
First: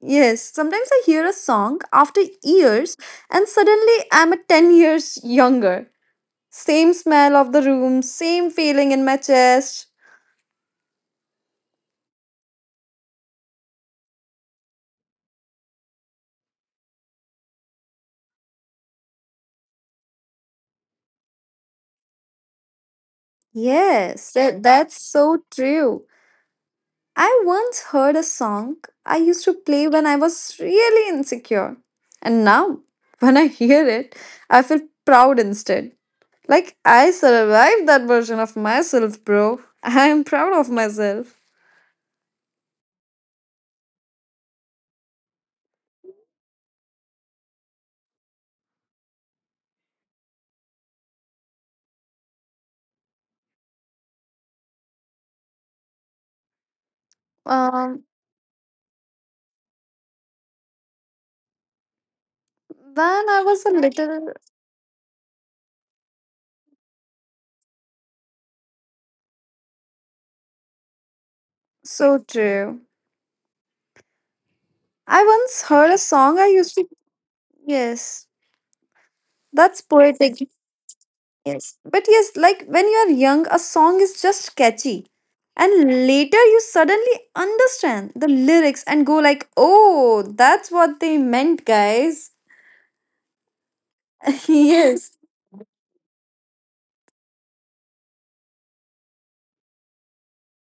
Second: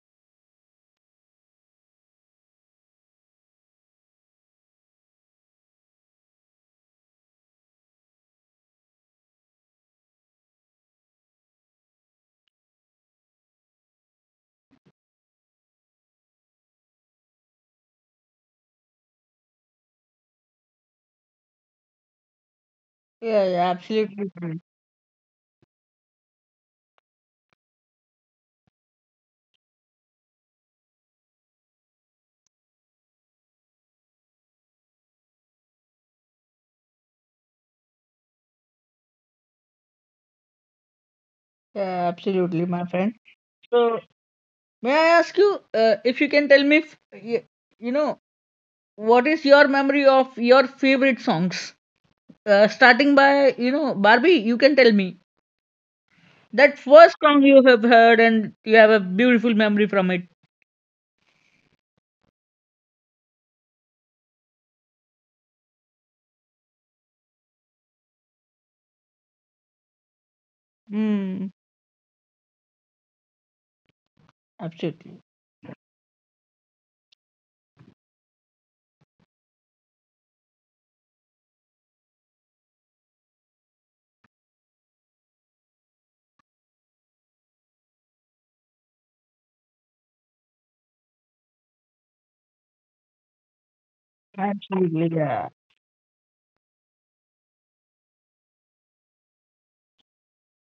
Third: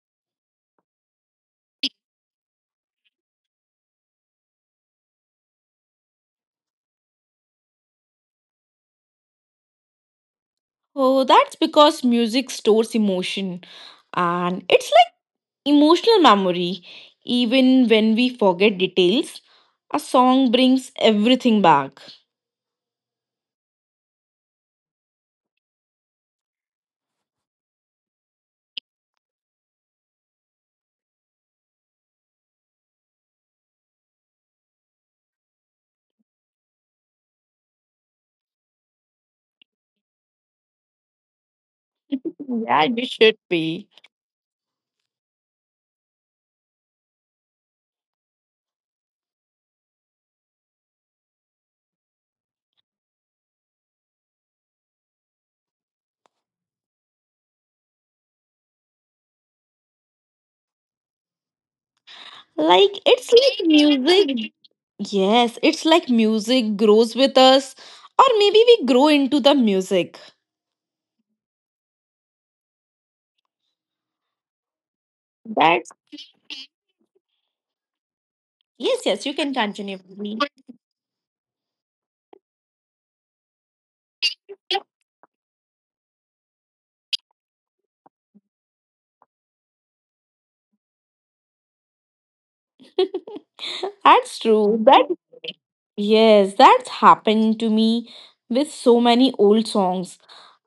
C: yes, sometimes I hear a song after years and suddenly I'm a 10 years younger. Same smell of the room, same feeling in my chest.
B: Oh, that's because music stores emotion, and it's like emotional memory. Even when we forget details, a song brings everything back.
A: yeah, yeah, absolutely.
C: Yes, that's so true. I once heard a song I used to play when I was really insecure. And now, when I hear it, I feel proud instead. Like I survived that version of myself, bro. I am proud of myself.
A: Yeah, absolutely, my
B: Yeah, you
A: friend.
B: should be.
A: So, may I ask you if you can tell me, if, y- you know, what is your memory of your favorite songs? Starting by, you know, Barbie, you can tell me that first song you have
C: Um,
A: heard and you have a beautiful memory from it.
B: Like,
C: then
B: it's
C: I was
B: like
C: a little,
B: music. Yes, it's like music grows with us, or maybe we grow into the music.
A: Hmm.
C: so true.
A: Absolutely.
C: I once
B: That's
C: heard a song I used to. Yes,
B: yes, yes, you can
C: that's
B: continue, please.
C: poetic. Yes. But yes, like when you are young, a song is just catchy. And later you suddenly understand the lyrics and go like, oh, that's what they meant, guys.
B: That's true.
A: Absolutely.
B: That
C: Yes.
A: Yeah.
B: yes, that's happened to me with so many old songs.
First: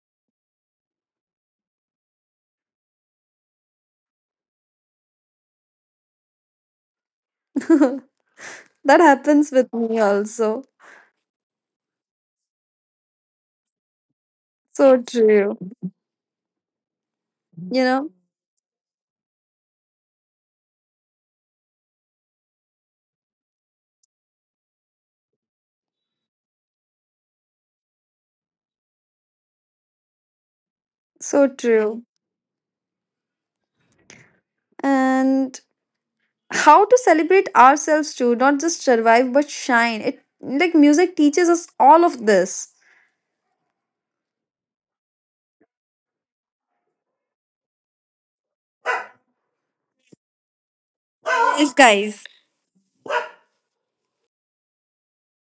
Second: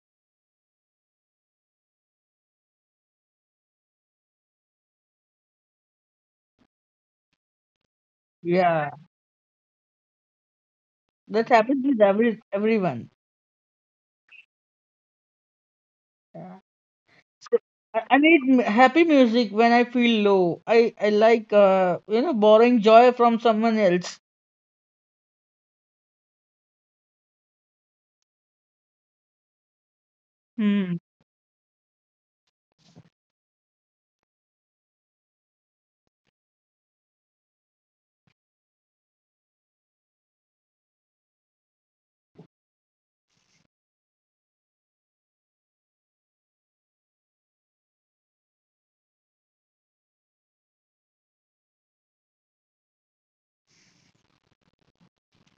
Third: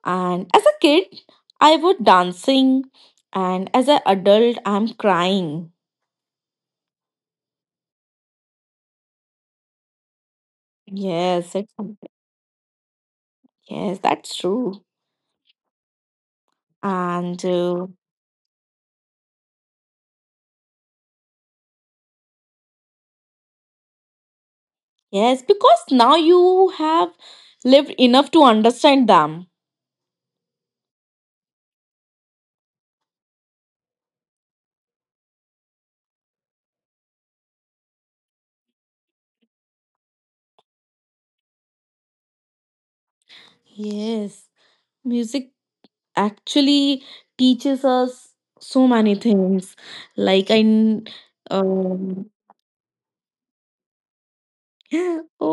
B: And as a kid, I was dancing, and as an adult, I'm crying.
C: That
A: Yeah.
C: happens with me also.
A: That
B: Yes, it's,
A: happens with everyone.
B: yes, that's true.
C: So true.
A: Yeah.
B: And
A: So,
C: You
A: I
C: know?
A: I need happy music when I feel low. I like you know borrowing joy from someone else.
B: Yes, because now you have lived enough to understand them.
C: So true. And how to celebrate ourselves too, not just survive but shine. It like music teaches us all of this.
B: Yes, music actually teaches us so many things. Like I, kn-
C: Yes, guys.
B: um,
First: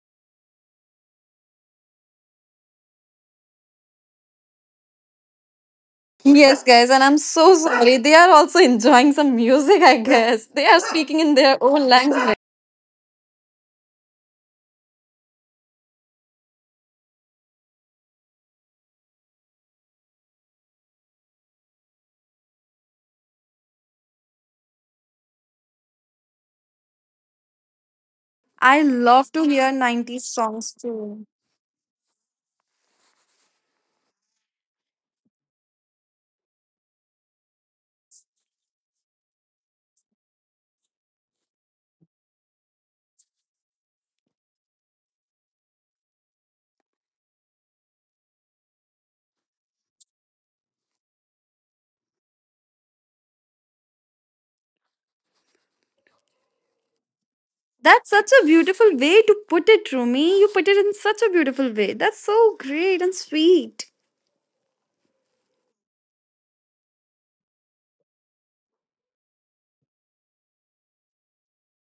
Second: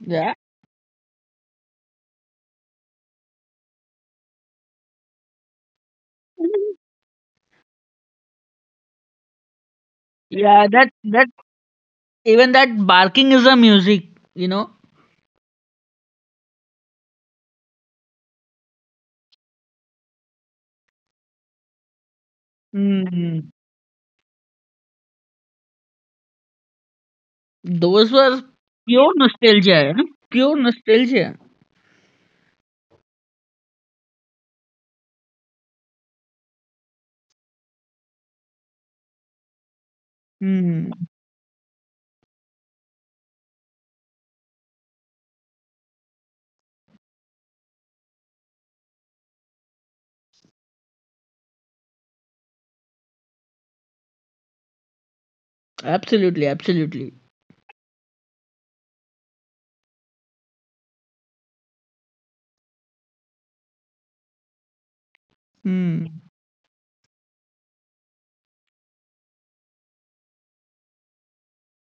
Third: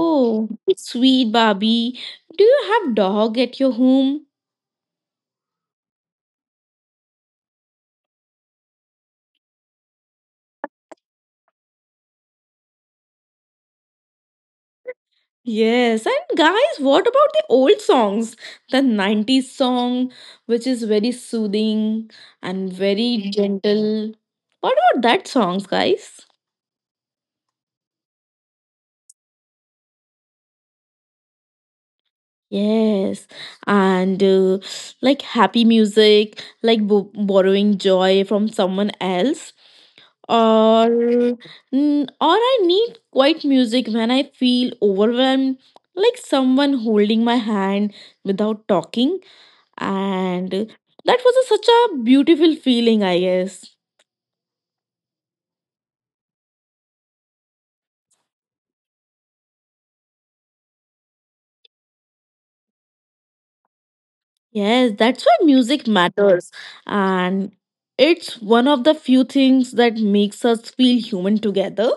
A: Yeah.
B: sweet Barbie. Do you have dog at your home?
C: Yes, guys, and I'm so sorry. They are also enjoying some music, I guess.
A: Yeah,
C: They are
A: that
C: speaking
A: that
C: in their own language.
A: even that barking is a music, you know.
B: Yes, and guys, what about the old songs? The 90s song, which is very soothing and very Mhm.
A: Mm.
B: gentle. What about that songs, guys?
A: Those were
C: I
A: pure
C: love to hear
A: nostalgia, you know?
C: 90s
A: Pure
C: songs too.
A: nostalgia.
B: Yes, and like happy music, like bo borrowing joy from someone else. Or
A: Mm.
B: or I need quiet music when I feel overwhelmed, like someone holding my hand without talking. And that was a, such a beautiful feeling, I guess.
A: Absolutely, absolutely.
C: That's such a beautiful way to put it, Rumi. You put it in such a beautiful way. That's so great and sweet.
B: Yes, that's why music
A: Mm.
B: matters, and it's one of the few things that makes us feel human together.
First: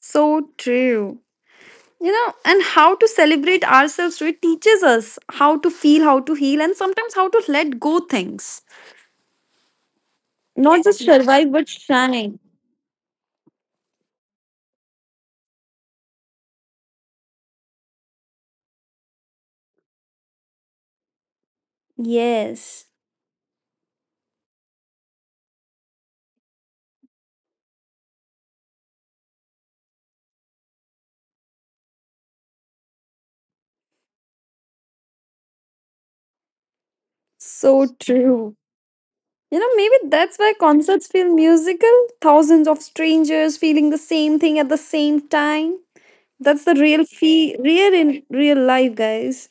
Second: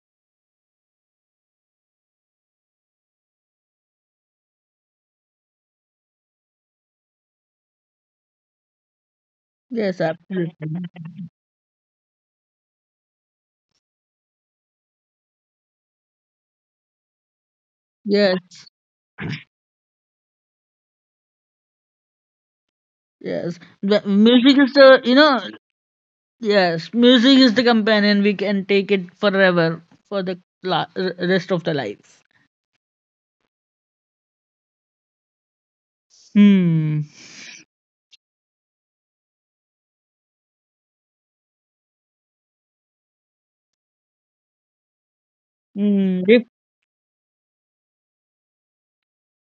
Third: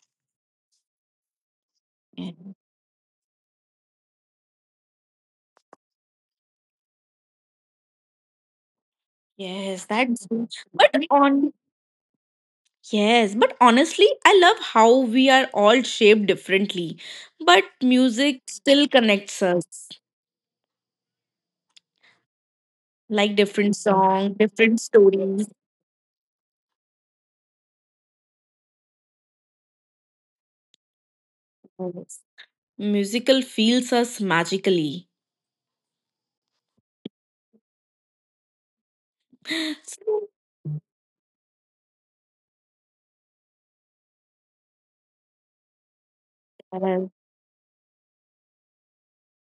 C: So true. You know,
B: And
C: and how to celebrate ourselves, so it teaches us how to feel, how to heal, and sometimes how to let go things.
B: yes,
A: Yes,
B: that's
A: absolutely.
C: Not
B: but
C: just survive,
B: on
C: but shine.
B: yes, but honestly, I love how we are all shaped differently, but
A: Yes,
B: music still connects us.
C: Yes.
B: Like
A: yes.
B: different
A: The
B: song,
A: music is
B: different
A: the, you know,
B: stories.
A: yes, music is the companion. We can take it forever for the rest of the life.
B: Yes. Musical feels us magically.
A: Hmm.
C: So true. You know, maybe
B: So,
C: that's why concerts feel musical. Thousands of strangers feeling the same thing at the same time.
A: Hmm.
C: That's the real
B: yes,
C: feel, real in real life, guys.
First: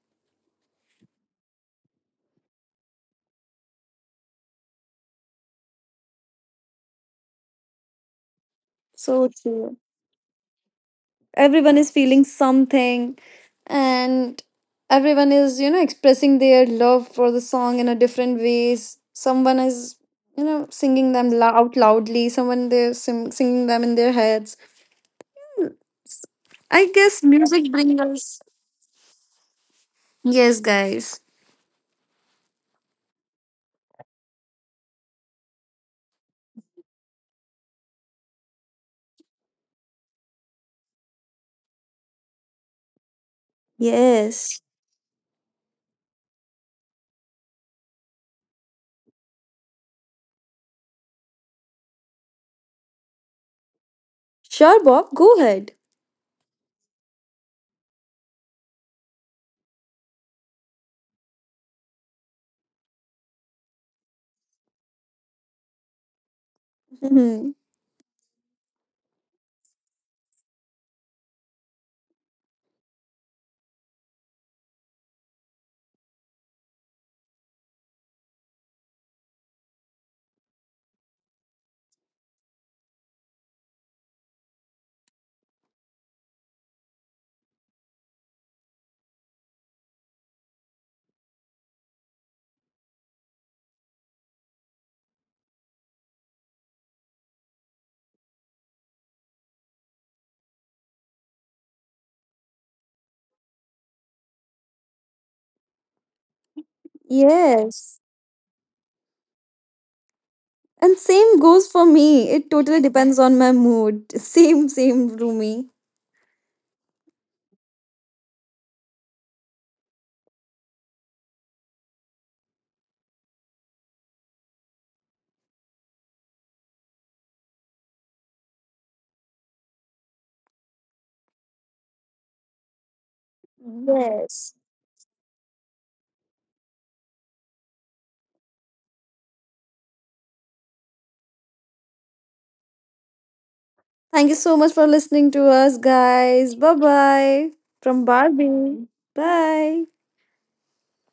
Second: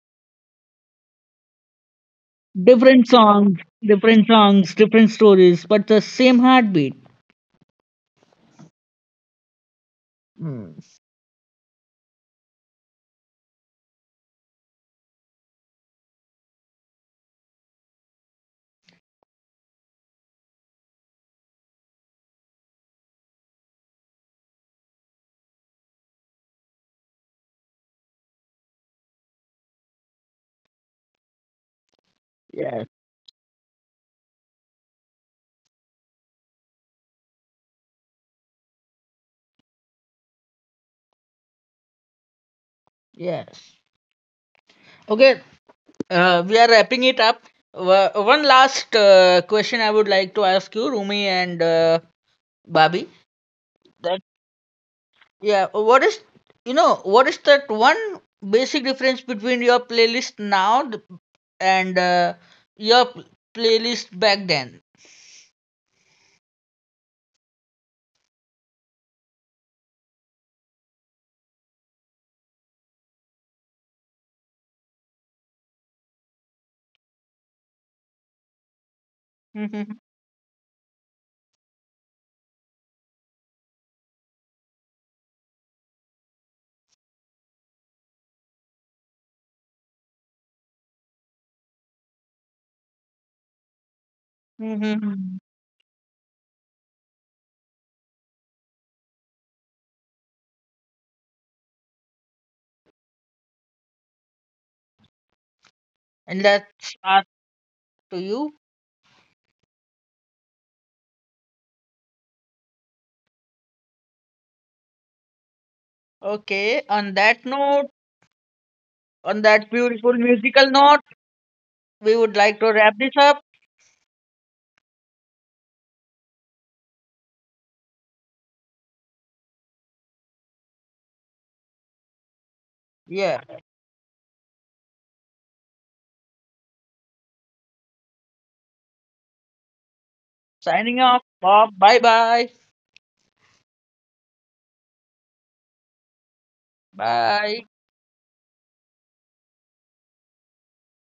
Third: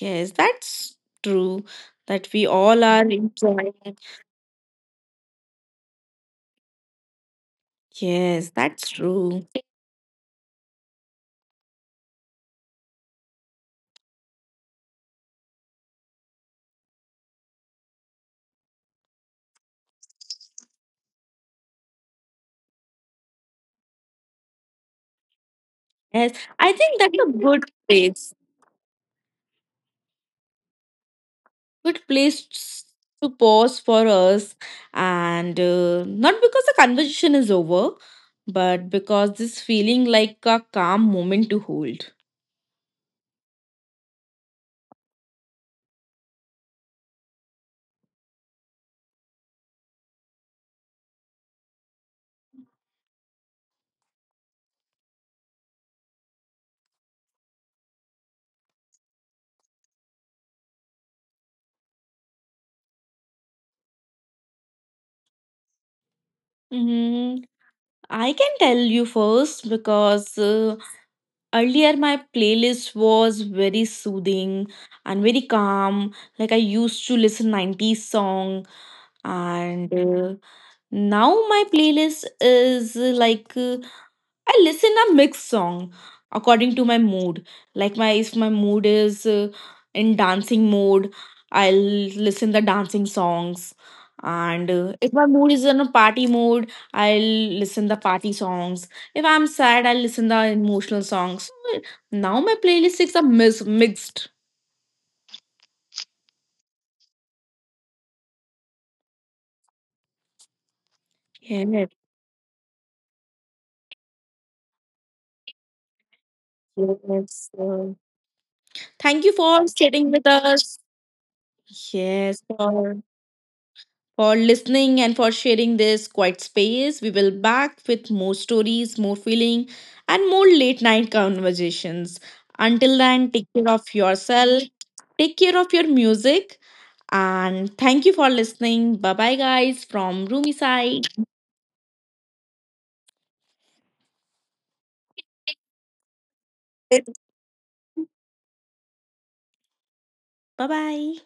B: yes, that's true. That we all are enjoying.
A: Different songs, different stories, but the same heartbeat.
B: Yes, that's
C: So
B: true.
C: true.
A: Hmm.
C: Everyone is feeling something, and everyone is, expressing their love for the song in a different ways. Someone is, singing them out loudly. Someone they're singing them in their heads.
B: Yes, I think
C: I
B: that's a
C: guess
B: good
C: music brings
B: place.
C: us. Yes, guys.
B: Good place
A: Yes,
B: to pause for us, and not because the conversation is over but because this feeling like a calm moment to hold.
A: yes.
C: Yes.
A: Okay, we are wrapping it up. One last question I would like to ask you, Rumi and Babi. That
C: Sure, Bob, go
A: yeah,
C: ahead.
A: what is what is that one basic difference between your playlist and your playlist back then?
B: Mm,
C: Mhm.
B: I can tell you first because earlier my playlist was very soothing and very calm. Like I used to listen 90s song, and
A: Mhm,
B: now my playlist is I listen a mixed song according to my mood. Like my if my mood is in dancing mode, I'll listen the dancing songs. And if my
A: mhm.
B: mood is in a party mode, I'll listen the party songs. If I'm sad, I'll listen the emotional songs. So, now my playlist is a mixed.
A: And let's ask
C: Yes.
A: to you.
C: And same goes
B: Yes.
C: for me. It totally depends on my mood. Same, same, Rumi.
A: Okay, on that
B: Yes.
A: note.
B: Thank you
A: On
B: for
A: that
B: sitting
A: beautiful
B: with
A: musical
B: us.
A: note, we would
B: Yes,
A: like to wrap
B: sir.
A: this up.
B: For listening and for sharing this quiet space. We will back with more stories, more feeling, and more late night conversations. Until then,
A: Yeah.
B: take care of yourself,
C: Yes.
B: take care of your music, and thank you for listening. Bye bye, guys, from Roomy
A: Signing
B: side.
A: off. Bob. Bye bye.
C: Thank you so much for listening to us, guys. Bye
B: Bye
A: Bye.
C: bye. From Barbie. Bye.
B: bye.